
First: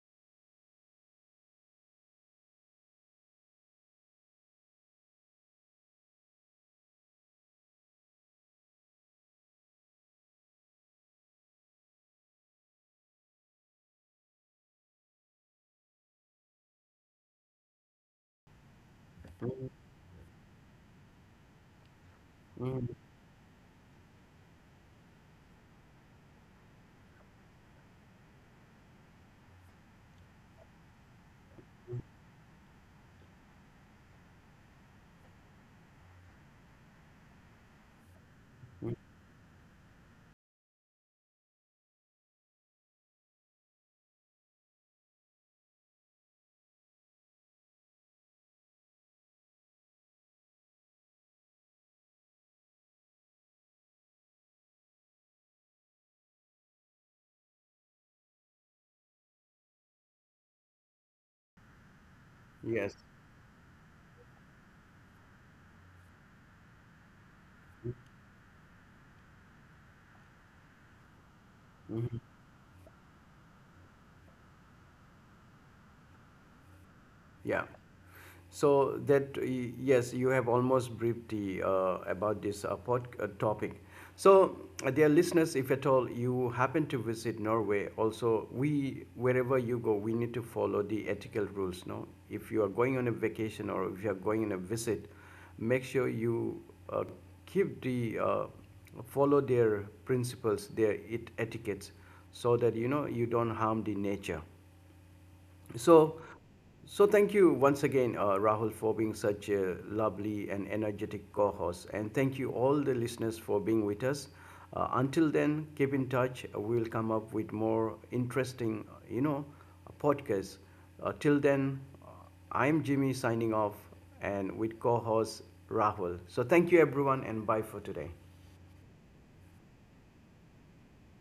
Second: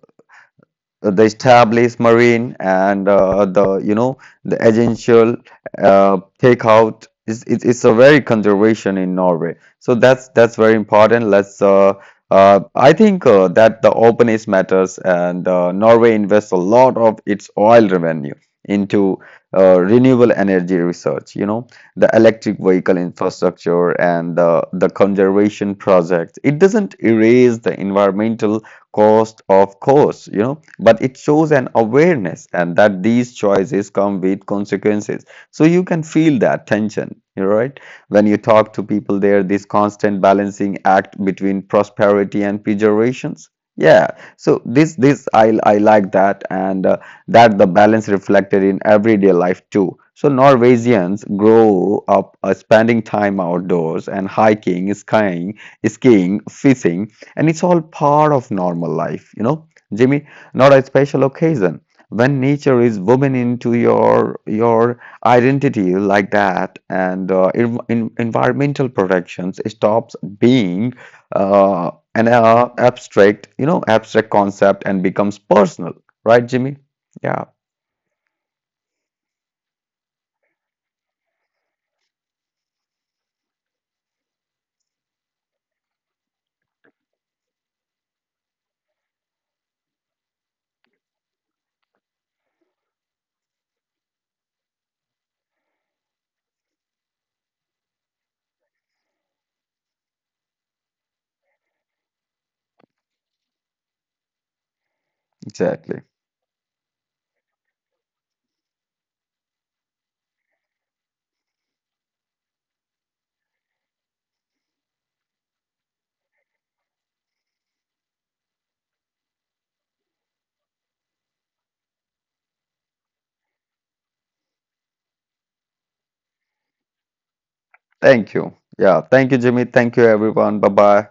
Speaker 2: uh, the established marine and uh, the you know the agential uh, takeout is, it's, it's a very conservation in Norway. So that's that's very important. Let's uh, uh, I think uh, that the openness matters, and uh, Norway invests a lot of its oil revenue into uh, renewable energy research. You know, the electric
Speaker 1: Mhm.
Speaker 2: vehicle infrastructure and the the conservation project. It doesn't erase the environmental cost, of course, you know, but it shows an awareness and that these choices come with consequences. So you can feel that tension, you know, right, when you talk to
Speaker 1: Mhm.
Speaker 2: people there, this constant balancing act between prosperity and pejorations. Yeah, so this this i i like that, and uh, that the balance reflected in everyday life too. So norwegians grow up uh, spending time outdoors and hiking skiing skiing fishing, and it's all part of normal life, you know, Jimmy, not a special occasion. When nature
Speaker 1: Yes.
Speaker 2: is woven into your your identity like that, and uh, en- en- environmental protections stops being uh, an uh, abstract, you know abstract concept, and becomes personal, right, Jimmy? Yeah.
Speaker 1: Yeah. So that y- yes, you have almost briefed the uh, about this uh, pod, uh, topic. So, uh, dear listeners, if at all you happen to visit Norway, also we wherever you go, we need to follow the ethical rules. No, if you are going on a vacation or if you are going on a visit, make sure you uh, keep the uh, follow their principles, their it etiquettes, so that you know you don't harm the nature.
Speaker 2: Exactly.
Speaker 1: So, so thank you once again, uh, Rahul, for being such a lovely and energetic co-host, and thank you all the listeners for being with us. Uh, until then, keep in touch. We'll come up with more interesting, you know, podcasts. Uh, till then, uh, I'm Jimmy signing off, and with co-host Rahul. So thank you everyone, and bye for today.
Speaker 2: Thank you. Yeah, thank you, Jimmy, thank you everyone, bye bye.